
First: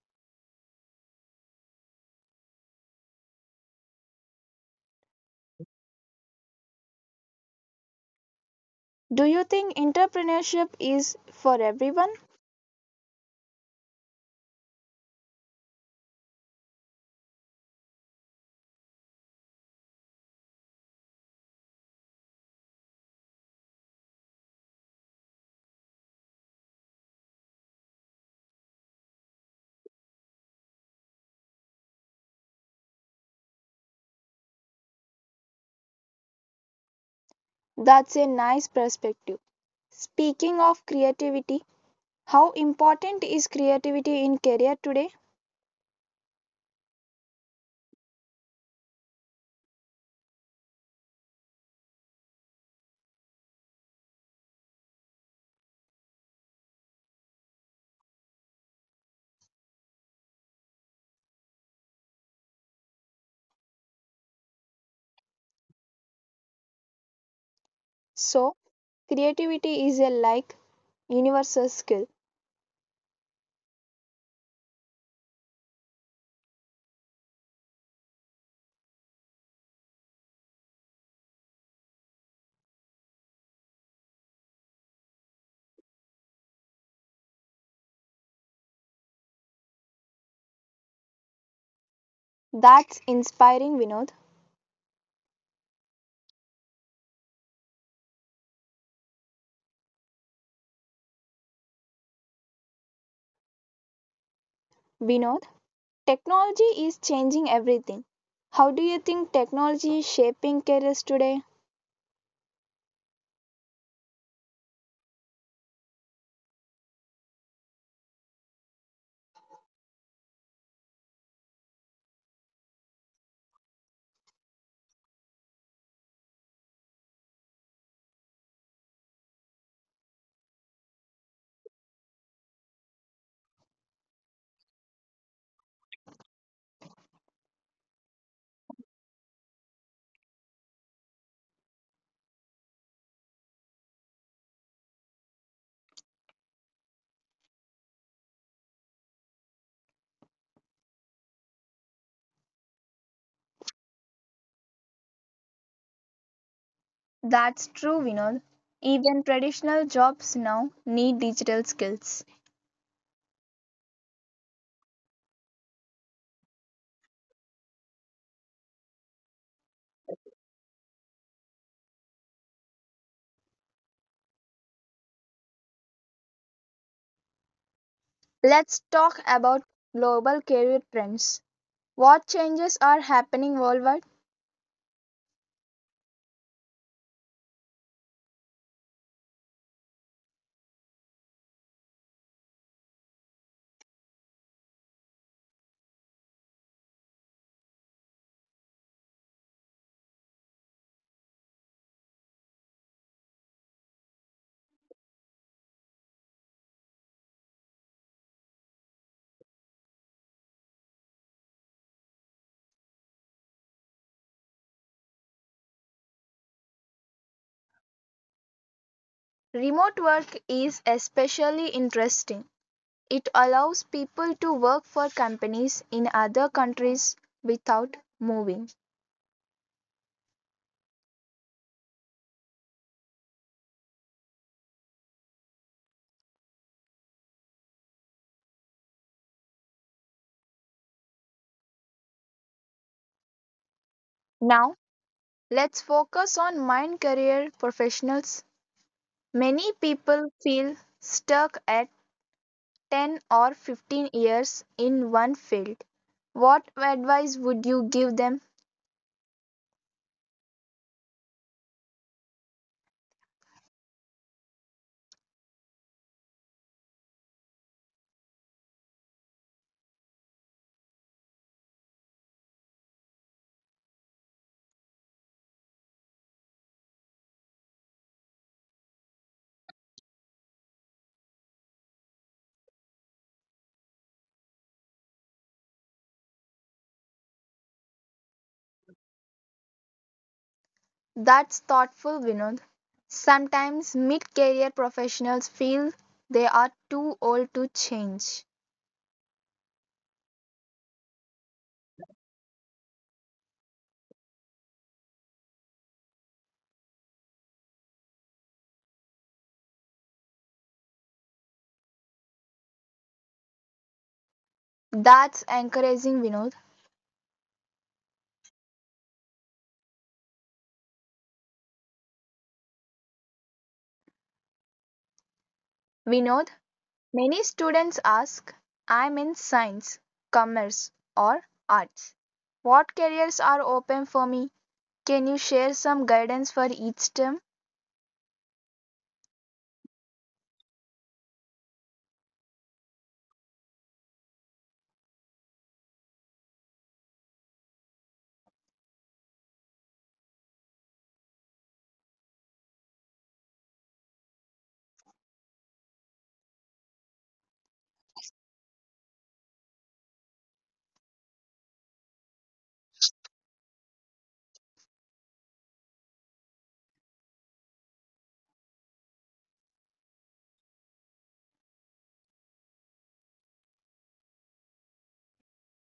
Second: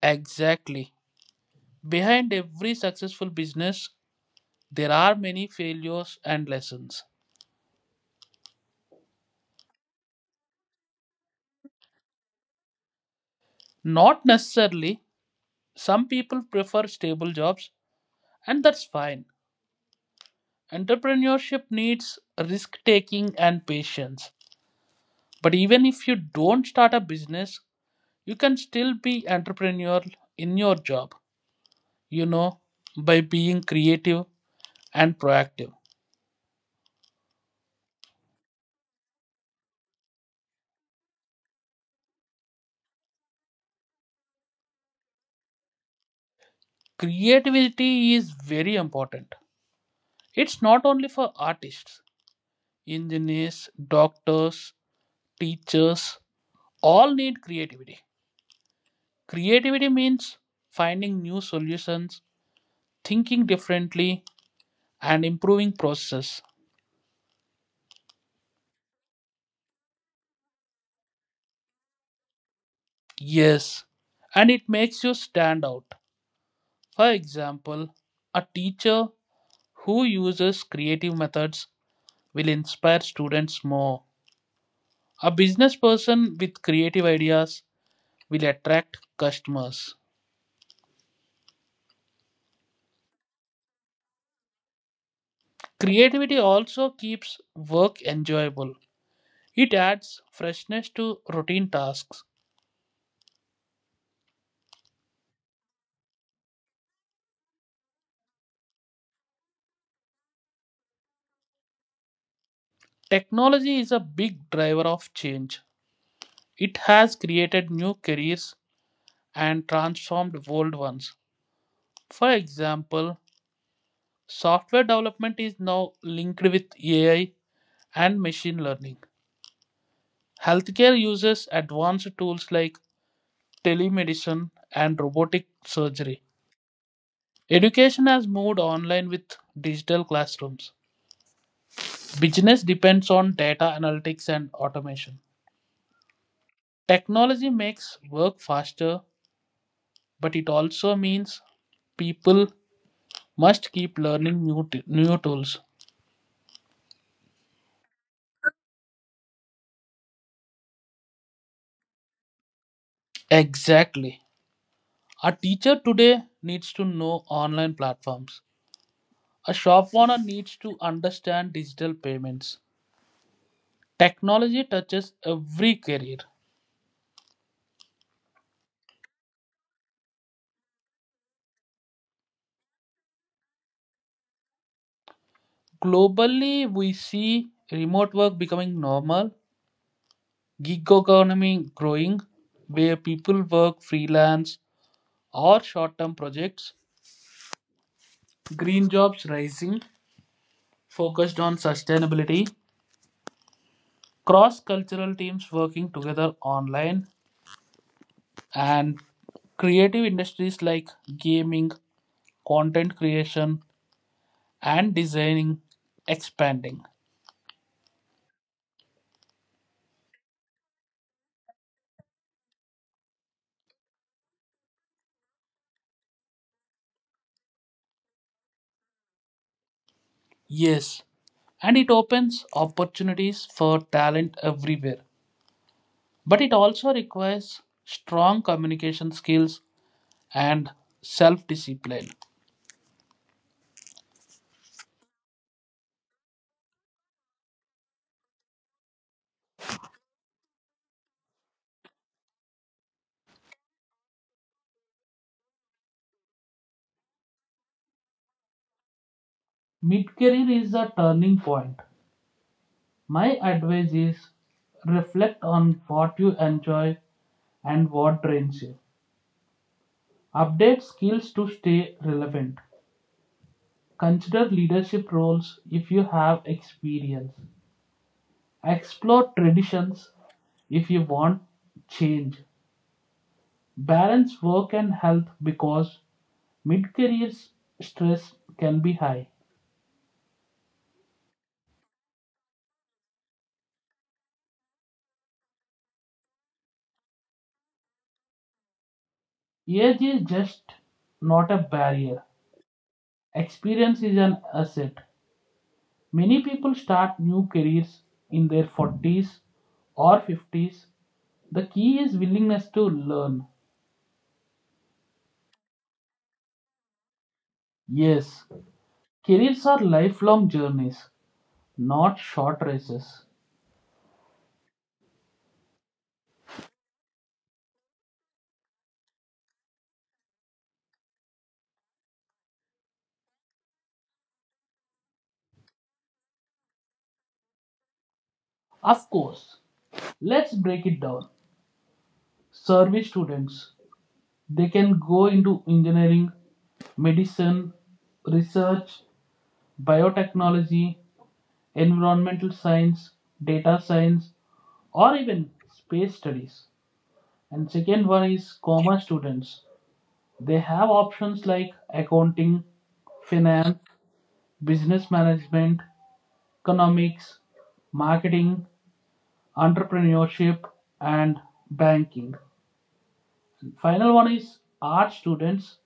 [SPEAKER 1] Exactly. Behind every successful business There are many failures and lessons.
[SPEAKER 2] Do you think entrepreneurship is for everyone?
[SPEAKER 1] Not necessarily. Some people prefer stable jobs, and that's fine. Entrepreneurship needs risk taking and patience. But even if you don't start a business, you can still be entrepreneurial in your job, you know, by being creative and proactive.
[SPEAKER 2] That's a nice perspective. Speaking of creativity, how important is creativity in career today?
[SPEAKER 1] Creativity is very important. It's not only for artists, engineers, doctors, teachers, all need creativity. Creativity means finding new solutions, thinking differently, and improving processes.
[SPEAKER 2] So, creativity is a like universal skill.
[SPEAKER 1] Yes, and it makes you stand out. For example, a teacher who uses creative methods will inspire students more. A business person with creative ideas will attract customers.
[SPEAKER 2] That's inspiring, Vinod.
[SPEAKER 1] Creativity also keeps work enjoyable. It adds freshness to routine tasks
[SPEAKER 2] Vinod, technology is changing everything. How do you think technology is shaping careers today?
[SPEAKER 1] Technology is a big driver of change. It has created new careers and transformed old ones. For example, software development is now linked with AI and machine learning. Healthcare uses advanced tools like telemedicine and robotic surgery. Education has moved online with digital classrooms. Business depends on data analytics and automation. Technology makes work faster, but it also means people must keep learning new tools.
[SPEAKER 2] That's true, Vinod. Even traditional jobs now need digital skills.
[SPEAKER 1] Exactly. A teacher today needs to know online platforms. A shop owner needs to understand digital payments. Technology touches every career.
[SPEAKER 2] Let's talk about global career trends. What changes are happening worldwide?
[SPEAKER 1] Globally, we see remote work becoming normal, gig economy growing, where people work freelance or short term projects, green jobs rising, focused on sustainability, cross-cultural teams working together online and creative industries like gaming, content creation, and designing expanding.
[SPEAKER 2] Remote work is especially interesting. It allows people to work for companies in other countries without moving.
[SPEAKER 1] Yes, and it opens opportunities for talent everywhere. But it also requires strong communication skills and self discipline.
[SPEAKER 2] Now, let's focus on mind career professionals. Many people feel stuck at 10 or 15 years in one field. What advice would you give them?
[SPEAKER 1] Mid career is a turning point. My advice is reflect on what you enjoy and what drains you. Update skills to stay relevant. Consider leadership roles if you have experience. Explore traditions if you want change. Balance work and health because mid career stress can be high.
[SPEAKER 2] That's thoughtful, Vinod. Sometimes mid career professionals feel they are too old to change.
[SPEAKER 1] Age is just not a barrier, experience is an asset. Many people start new careers in their 40s or 50s. The key is willingness to learn.
[SPEAKER 2] That's encouraging, Vinod.
[SPEAKER 1] Yes, careers are lifelong journeys, not short races.
[SPEAKER 2] Vinod, many students ask, I'm in science, commerce, or arts. What careers are open for me? Can you share some guidance for each term?
[SPEAKER 1] Of course, let's break it down. Service students, they can go into engineering, medicine, research, biotechnology, environmental science, data science, or even space studies. And second one is commerce students. They have options like accounting, finance, business management, economics, marketing, entrepreneurship and banking final one is art students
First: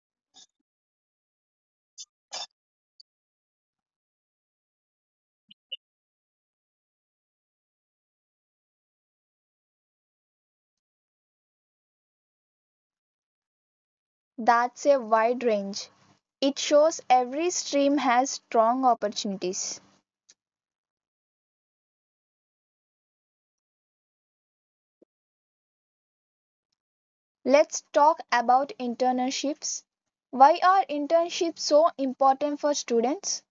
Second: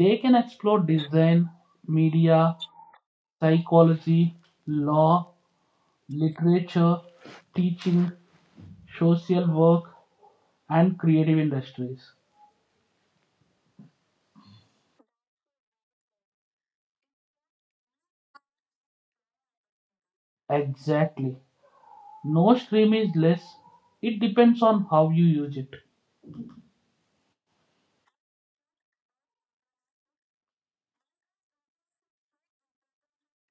[SPEAKER 1] they can explore design media psychology law literature teaching social work and creative industries
[SPEAKER 2] That's a wide range. It shows every stream has strong opportunities.
[SPEAKER 1] exactly no stream is less it depends on how you use it
[SPEAKER 2] Let's talk about internships. Why are internships so important for students?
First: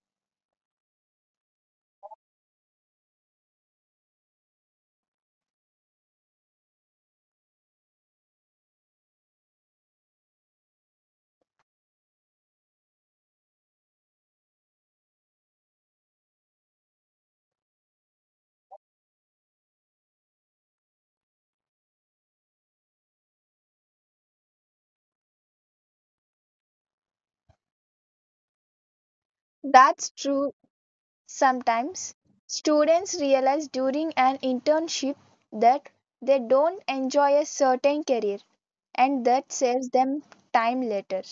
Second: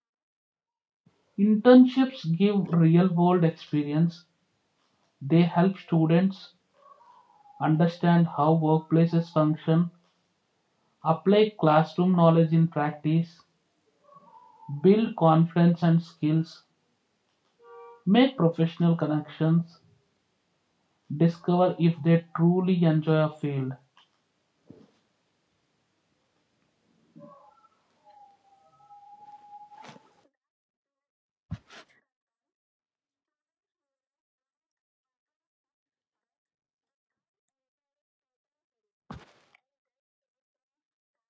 [SPEAKER 1] Internships give real world experience. They help students understand how workplaces function apply classroom knowledge in practice, build confidence and skills, make professional connections, discover if they truly enjoy a field.
[SPEAKER 2] That's true sometimes. Students realize during an internship that they don't enjoy a certain career, and that saves them time later.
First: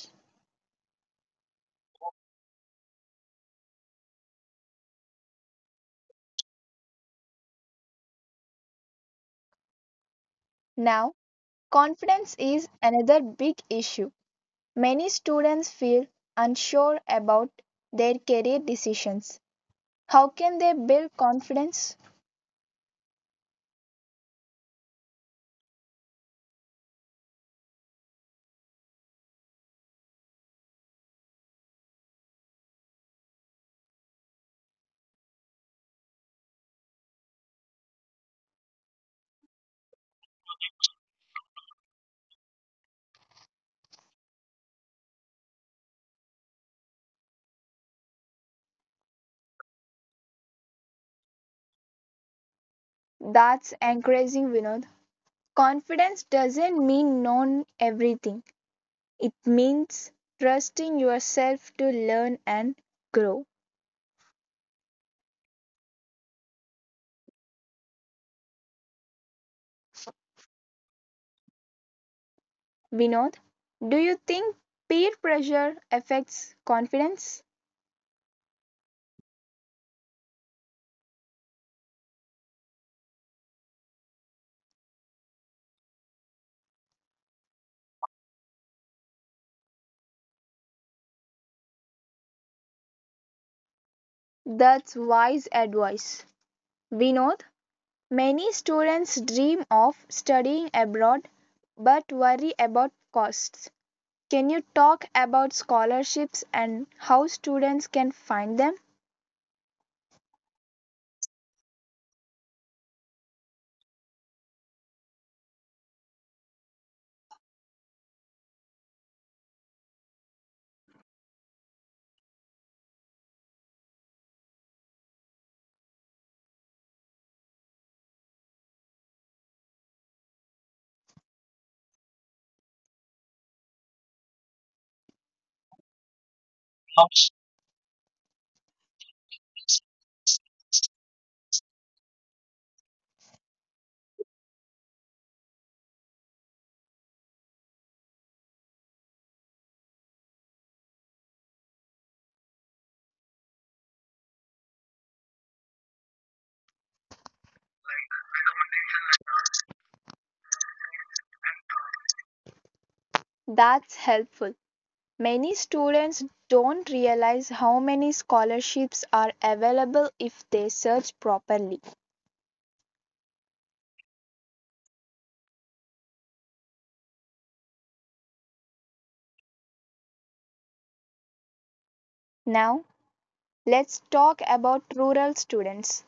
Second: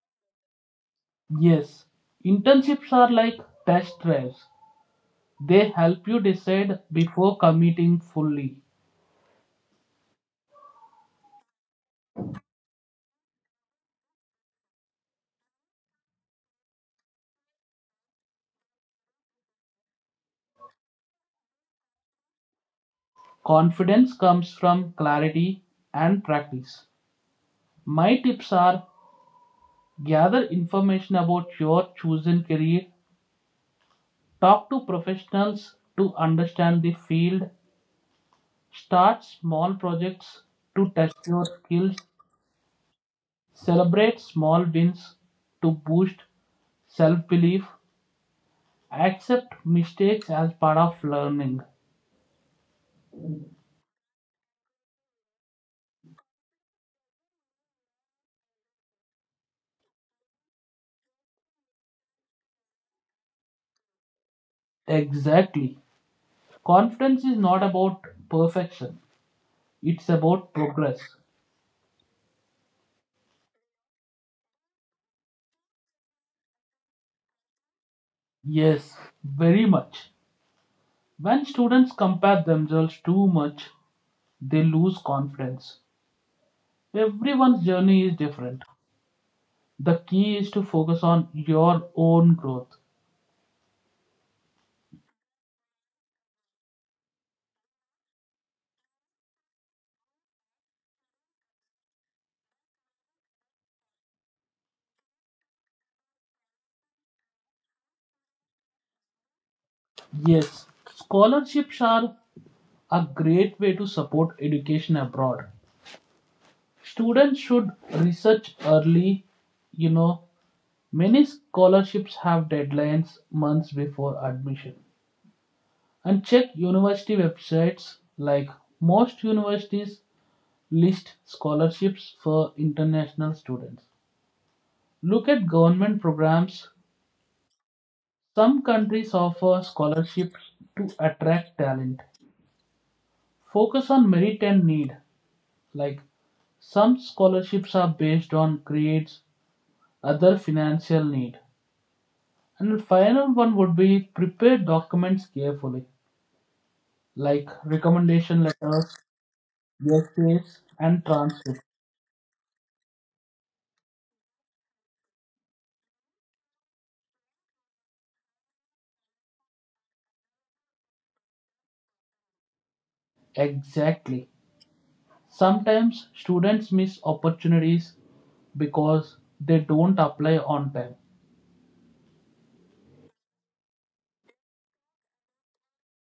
[SPEAKER 1] Yes, internships are like test drives. They help you decide before committing fully.
[SPEAKER 2] Now, confidence is another big issue. Many students feel unsure about their career decisions. How can they build confidence?
[SPEAKER 1] Confidence comes from clarity and practice. My tips are gather information about your chosen career, talk to professionals to understand the field, start small projects to test your skills, celebrate small wins to boost self belief, accept mistakes as part of learning.
[SPEAKER 2] That's encouraging, Vinod. Confidence doesn't mean knowing everything, it means trusting yourself to learn and grow.
[SPEAKER 1] Exactly. Confidence is not about perfection, it's about progress.
[SPEAKER 2] Vinod, do you think peer pressure affects confidence?
[SPEAKER 1] Yes, very much. When students compare themselves too much, they lose confidence. Everyone's journey is different. The key is to focus on your own growth.
[SPEAKER 2] That's wise advice. Vinod, many students dream of studying abroad but worry about costs. Can you talk about scholarships and how students can find them?
[SPEAKER 1] Yes, scholarships are a great way to support education abroad. Students should research early. You know, many scholarships have deadlines months before admission. And check university websites like most universities list scholarships for international students. Look at government programs. Some countries offer scholarships to attract talent. Focus on merit and need, like Some scholarships are based on grades, other financial need. And the final one would be prepare documents carefully, like recommendation letters, essays, and transcripts.
[SPEAKER 2] That's helpful. Many students don't realize how many scholarships are available if they search properly.
[SPEAKER 1] Exactly. Sometimes students miss opportunities because they don't apply on time.
[SPEAKER 2] Now, let's talk about rural students.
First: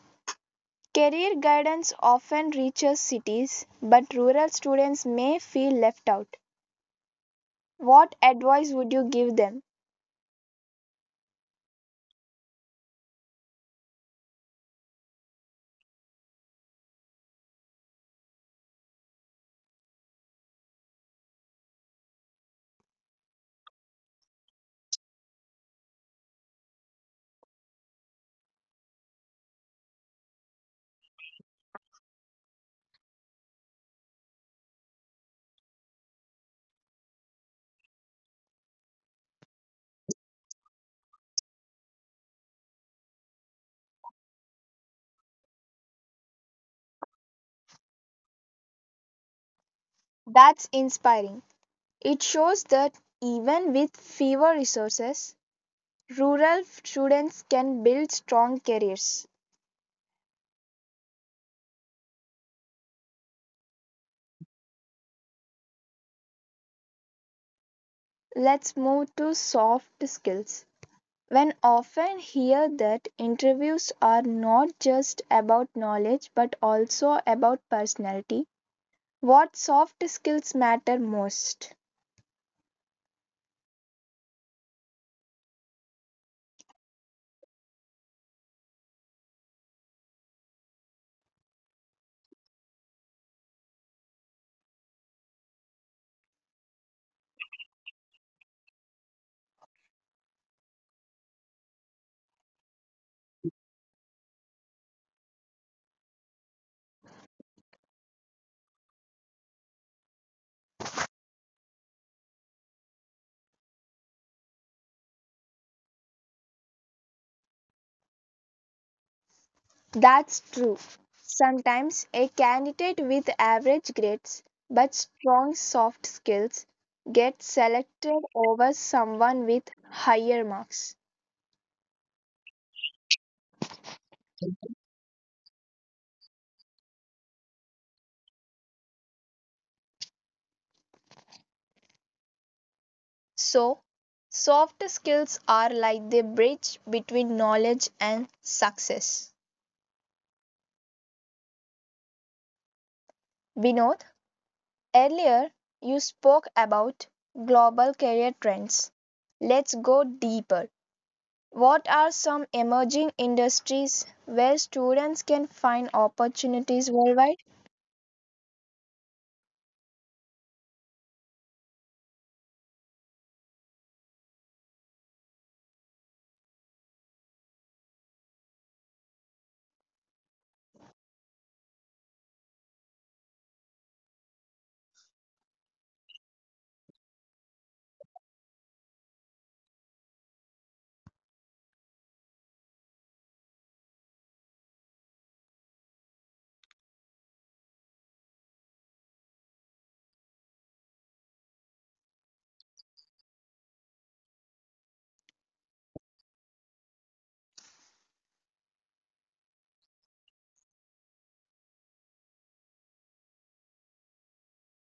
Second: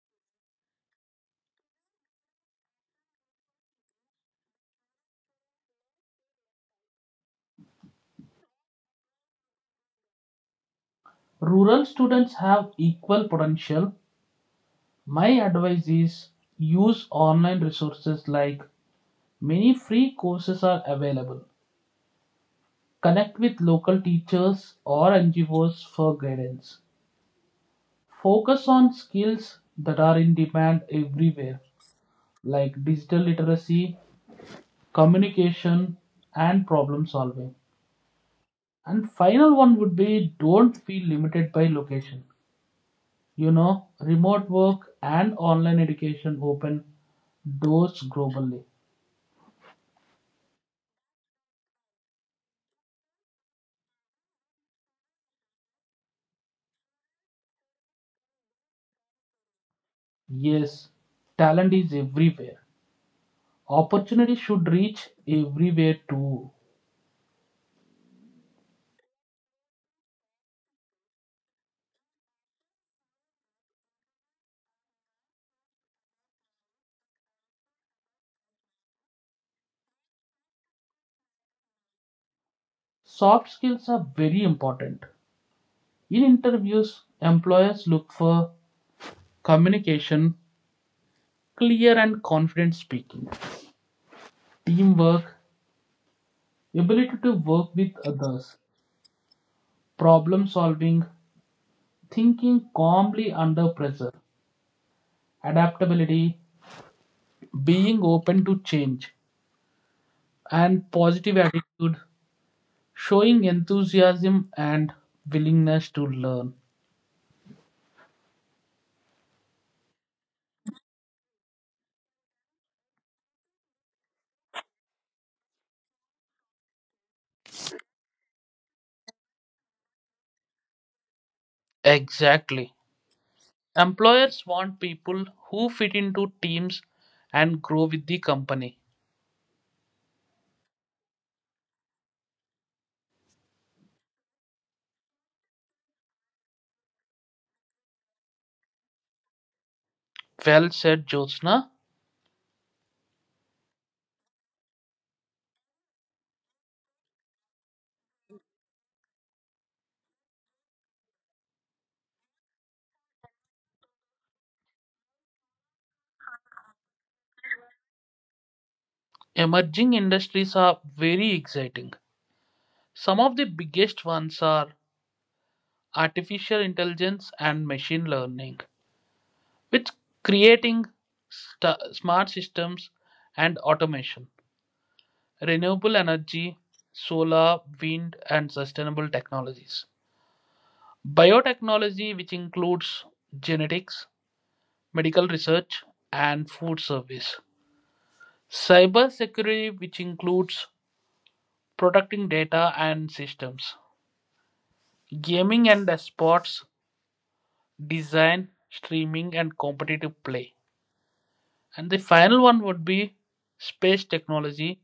[SPEAKER 2] Career guidance often reaches cities, but rural students may feel left out. What advice would you give them?
[SPEAKER 1] Rural students have equal potential. My advice is use online resources like many free courses are available. Connect with local teachers or NGOs for guidance. Focus on skills that are in demand everywhere, like digital literacy, communication, and problem solving. And final one would be don't feel limited by location. Remote work and online education open doors globally.
[SPEAKER 2] That's inspiring. It shows that even with fewer resources, rural students can build strong careers.
[SPEAKER 1] Yes, talent is everywhere. Opportunity should reach everywhere too.
[SPEAKER 2] Let's move to soft skills. When often hear that interviews are not just about knowledge but also about personality, what soft skills matter most?
[SPEAKER 1] Soft skills are very important. In interviews, employers look for communication, clear and confident speaking, teamwork, ability to work with others, problem solving, thinking calmly under pressure, adaptability, being open to change, and positive attitude, showing enthusiasm and willingness to learn.
[SPEAKER 2] That's true. Sometimes a candidate with average grades but strong soft skills gets selected over someone with higher marks.
[SPEAKER 1] Exactly. Employers want people who fit into teams and grow with the company.
[SPEAKER 2] So, soft skills are like the bridge between knowledge and success.
[SPEAKER 1] Well said, Jyotsna.
[SPEAKER 2] Vinod, earlier you spoke about global career trends. Let's go deeper. What are some emerging industries where students can find opportunities worldwide?
[SPEAKER 1] Emerging industries are very exciting. Some of the biggest ones are artificial intelligence and machine learning, which creating smart systems and automation, renewable energy, solar, wind and sustainable technologies. Biotechnology which includes genetics, medical research and food service. Cybersecurity which includes protecting data and systems gaming and sports, design, streaming, and competitive play. And the final one would be space technology,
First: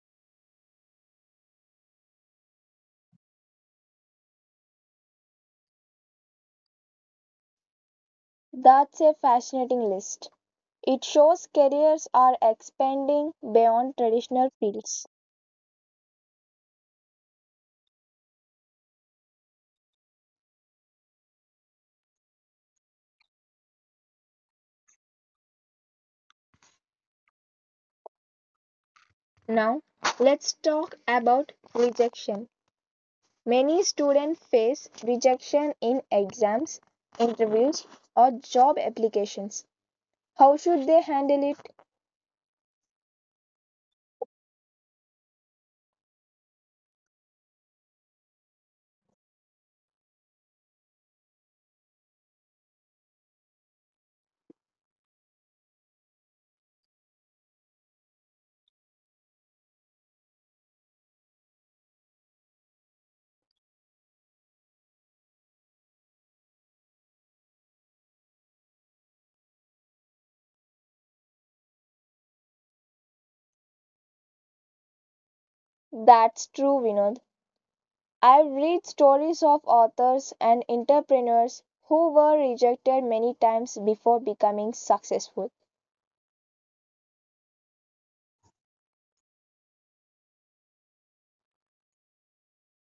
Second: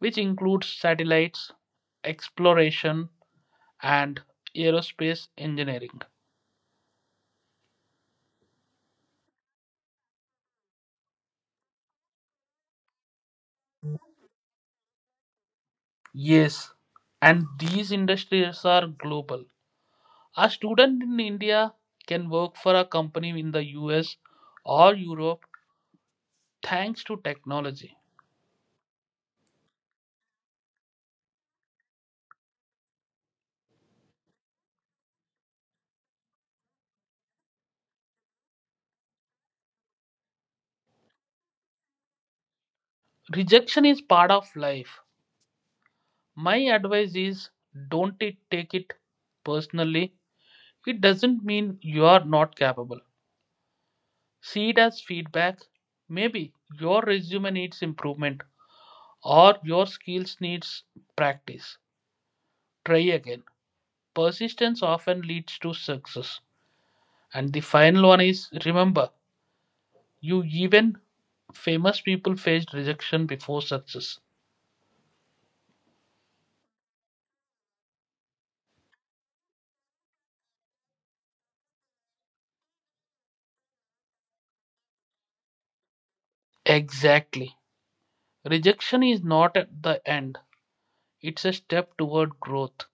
[SPEAKER 1] which includes satellites, exploration, and aerospace engineering.
[SPEAKER 2] That's a fascinating list. It shows careers are expanding beyond traditional fields.
[SPEAKER 1] Yes, and these industries are global. A student in India can work for a company in the US or Europe thanks to technology.
[SPEAKER 2] Now, let's talk about rejection. Many students face rejection in exams, interviews, or job applications. How should they handle it?
[SPEAKER 1] Rejection is part of life, my advice is don't it take it personally. It doesn't mean you are not capable. See it as feedback. Maybe your resume needs improvement or your skills needs practice. Try again. Persistence often leads to success. And the final one is remember, you even famous people faced rejection before success.
[SPEAKER 2] That's true, Vinod. I've read stories of authors and entrepreneurs who were rejected many times before becoming successful.
[SPEAKER 1] Exactly. Rejection is not at the end. It's a step toward growth.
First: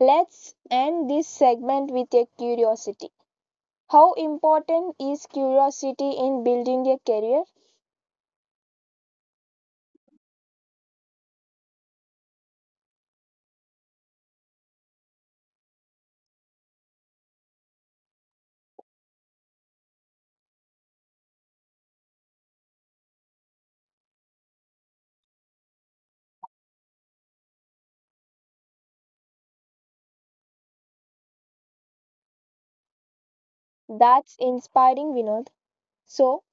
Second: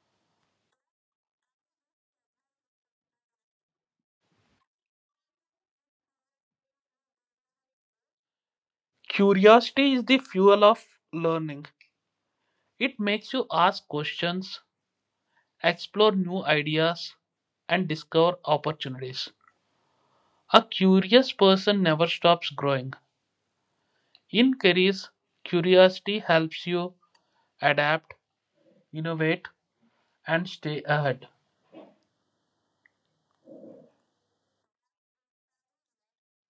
[SPEAKER 2] Let's end this segment with a curiosity. How important is curiosity in building a career?
[SPEAKER 1] Curiosity is the fuel of learning. It makes you ask questions, explore new ideas, and discover opportunities. A curious person never stops growing. In careers, curiosity helps you adapt, innovate, and stay ahead.
[SPEAKER 2] That's inspiring, Vinod. So,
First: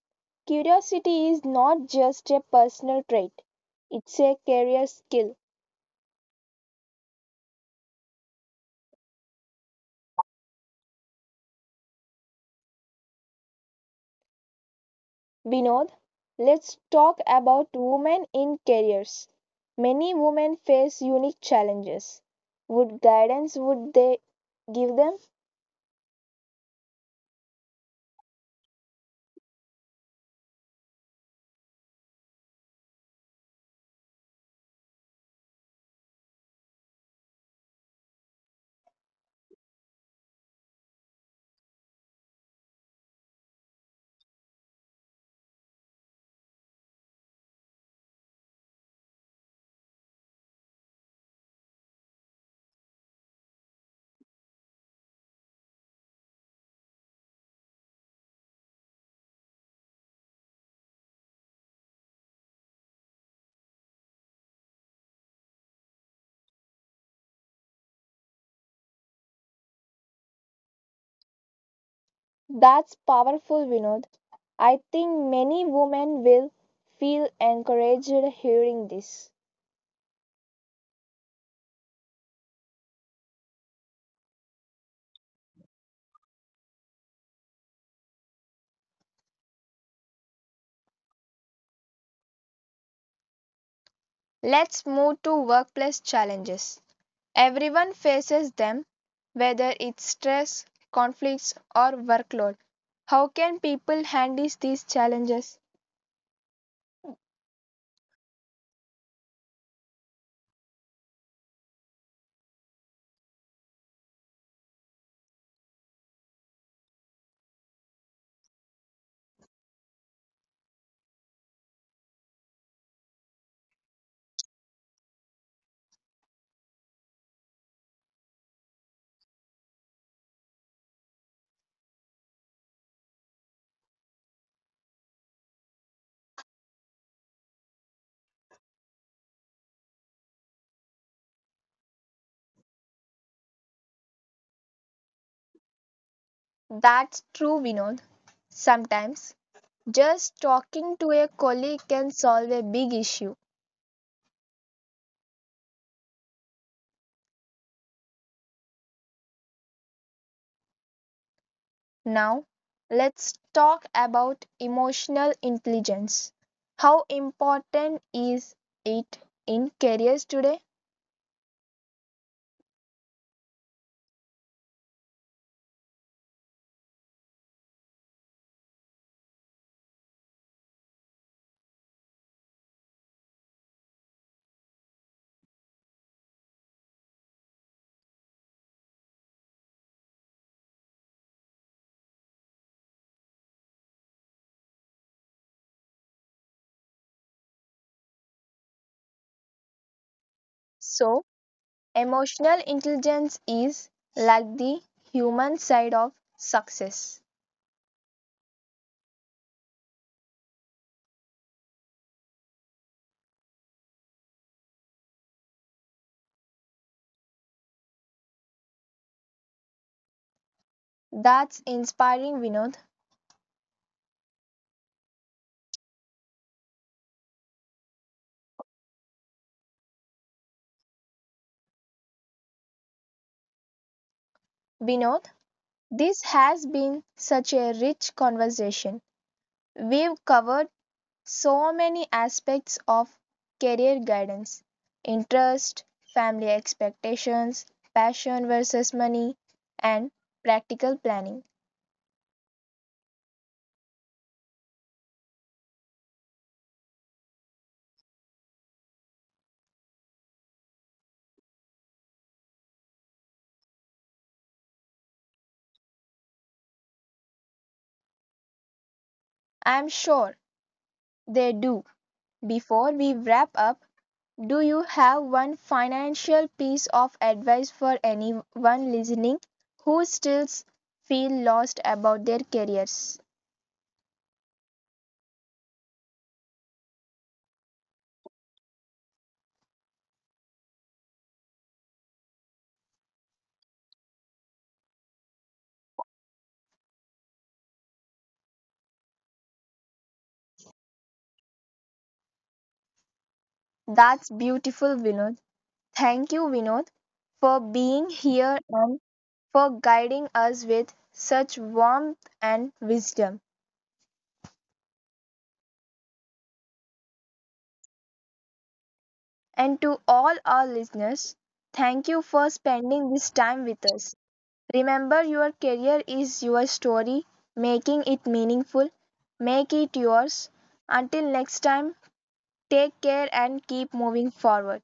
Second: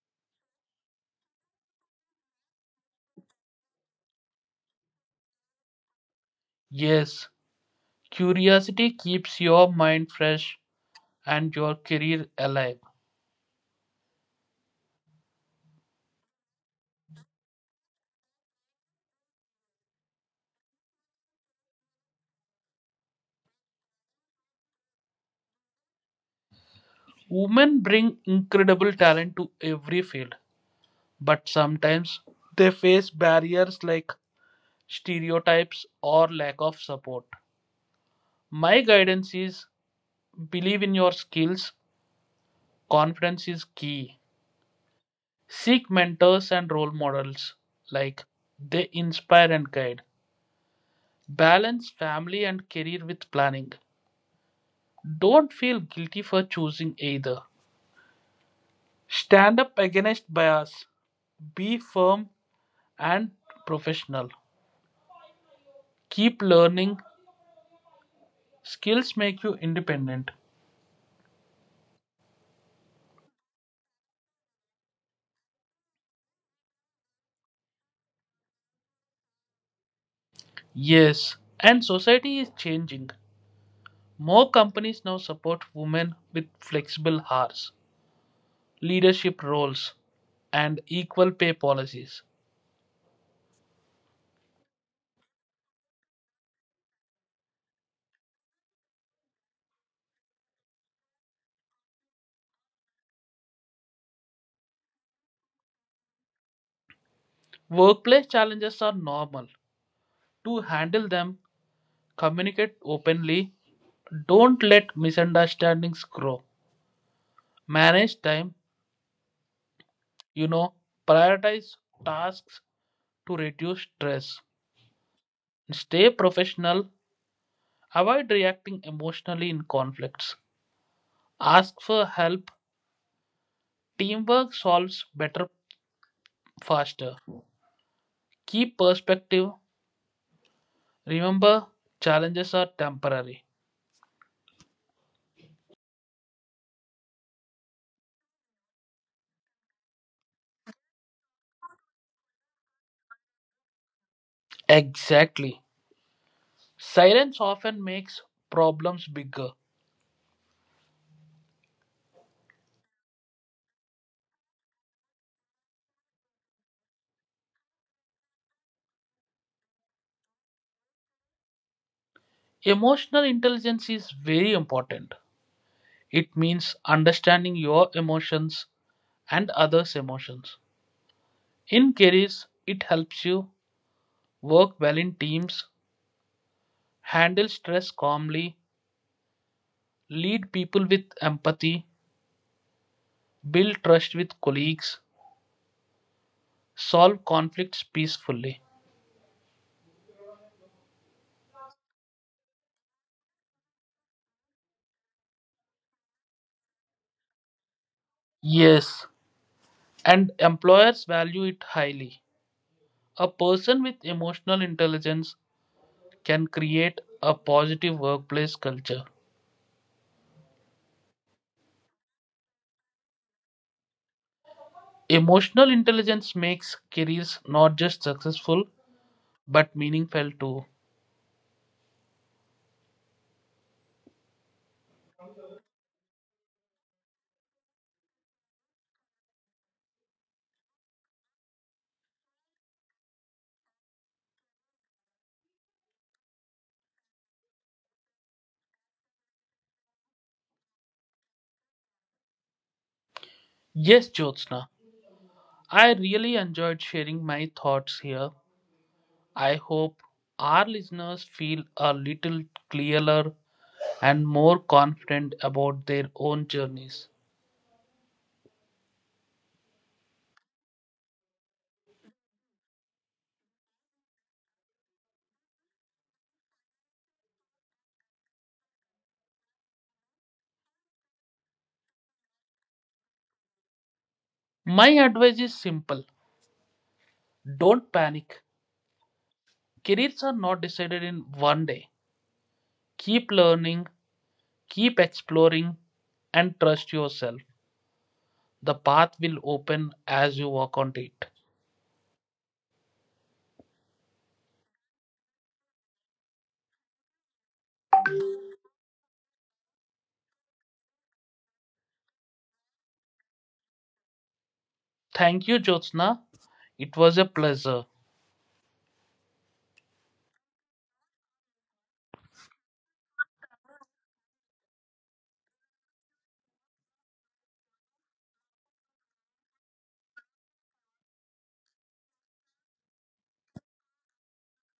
[SPEAKER 2] curiosity is not just a personal trait, it's a career skill.
[SPEAKER 1] Yes, curiosity keeps your mind fresh and your career alive.
[SPEAKER 2] Vinod, let's talk about women in careers. Many women face unique challenges. What guidance would they give them?
[SPEAKER 1] Women bring incredible talent to every field, but sometimes they face barriers like stereotypes, or lack of support. My guidance is believe in your skills, confidence is key. Seek mentors and role models, like they inspire and guide. Balance family and career with planning. Don't feel guilty for choosing either. Stand up against bias. Be firm and professional. Keep learning. Skills make you independent.
[SPEAKER 2] That's powerful, Vinod. I think many women will feel encouraged hearing this.
[SPEAKER 1] Yes, and society is changing. More companies now support women with flexible hours, leadership roles, and equal pay policies.
[SPEAKER 2] Let's move to workplace challenges. Everyone faces them, whether it's stress, conflicts, or workload. How can people handle these challenges?
[SPEAKER 1] Workplace challenges are normal. To handle them, communicate openly. Don't let misunderstandings grow. Manage time, you know, prioritize tasks to reduce stress. Stay professional. Avoid reacting emotionally in conflicts. Ask for help. Teamwork solves better faster. Keep perspective Remember, challenges are temporary.
[SPEAKER 2] That's true, Vinod. Sometimes just talking to a colleague can solve a big issue.
[SPEAKER 1] Exactly. Silence often makes problems bigger.
[SPEAKER 2] Now, let's talk about emotional intelligence. How important is it in careers today?
[SPEAKER 1] Emotional intelligence is very important. It means understanding your emotions and others' emotions. In careers, it helps you work well in teams, handle stress calmly, lead people with empathy, build trust with colleagues, solve conflicts peacefully.
[SPEAKER 2] So, emotional intelligence is like the human side of success.
[SPEAKER 1] Yes, and employers value it highly. A person with emotional intelligence can create a positive workplace culture.
[SPEAKER 2] That's inspiring, Vinod.
[SPEAKER 1] Emotional intelligence makes careers not just successful but meaningful too.
[SPEAKER 2] Vinod, this has been such a rich conversation. We've covered so many aspects of career guidance: interest, family expectations, passion versus money, and practical planning.
[SPEAKER 1] Yes, Jyotsna, I really enjoyed sharing my thoughts here. I hope our listeners feel a little clearer and more confident about their own journeys.
[SPEAKER 2] I'm sure they do. Before we wrap up, do you have one financial piece of advice for anyone listening who still feel lost about their careers?
[SPEAKER 1] My advice is simple don't panic. Careers are not decided in one day. Keep learning, keep exploring and trust yourself. The path will open as you walk on it.
[SPEAKER 2] That's beautiful, Vinod. Thank you, Vinod, for being here and for guiding us with such warmth and wisdom.
[SPEAKER 1] Thank you, Jyotsna. It was a pleasure.
[SPEAKER 2] And to all our listeners, thank you for spending this time with us. Remember, your career is your story. Making it meaningful, make it yours. Until next time, take care and keep moving forward.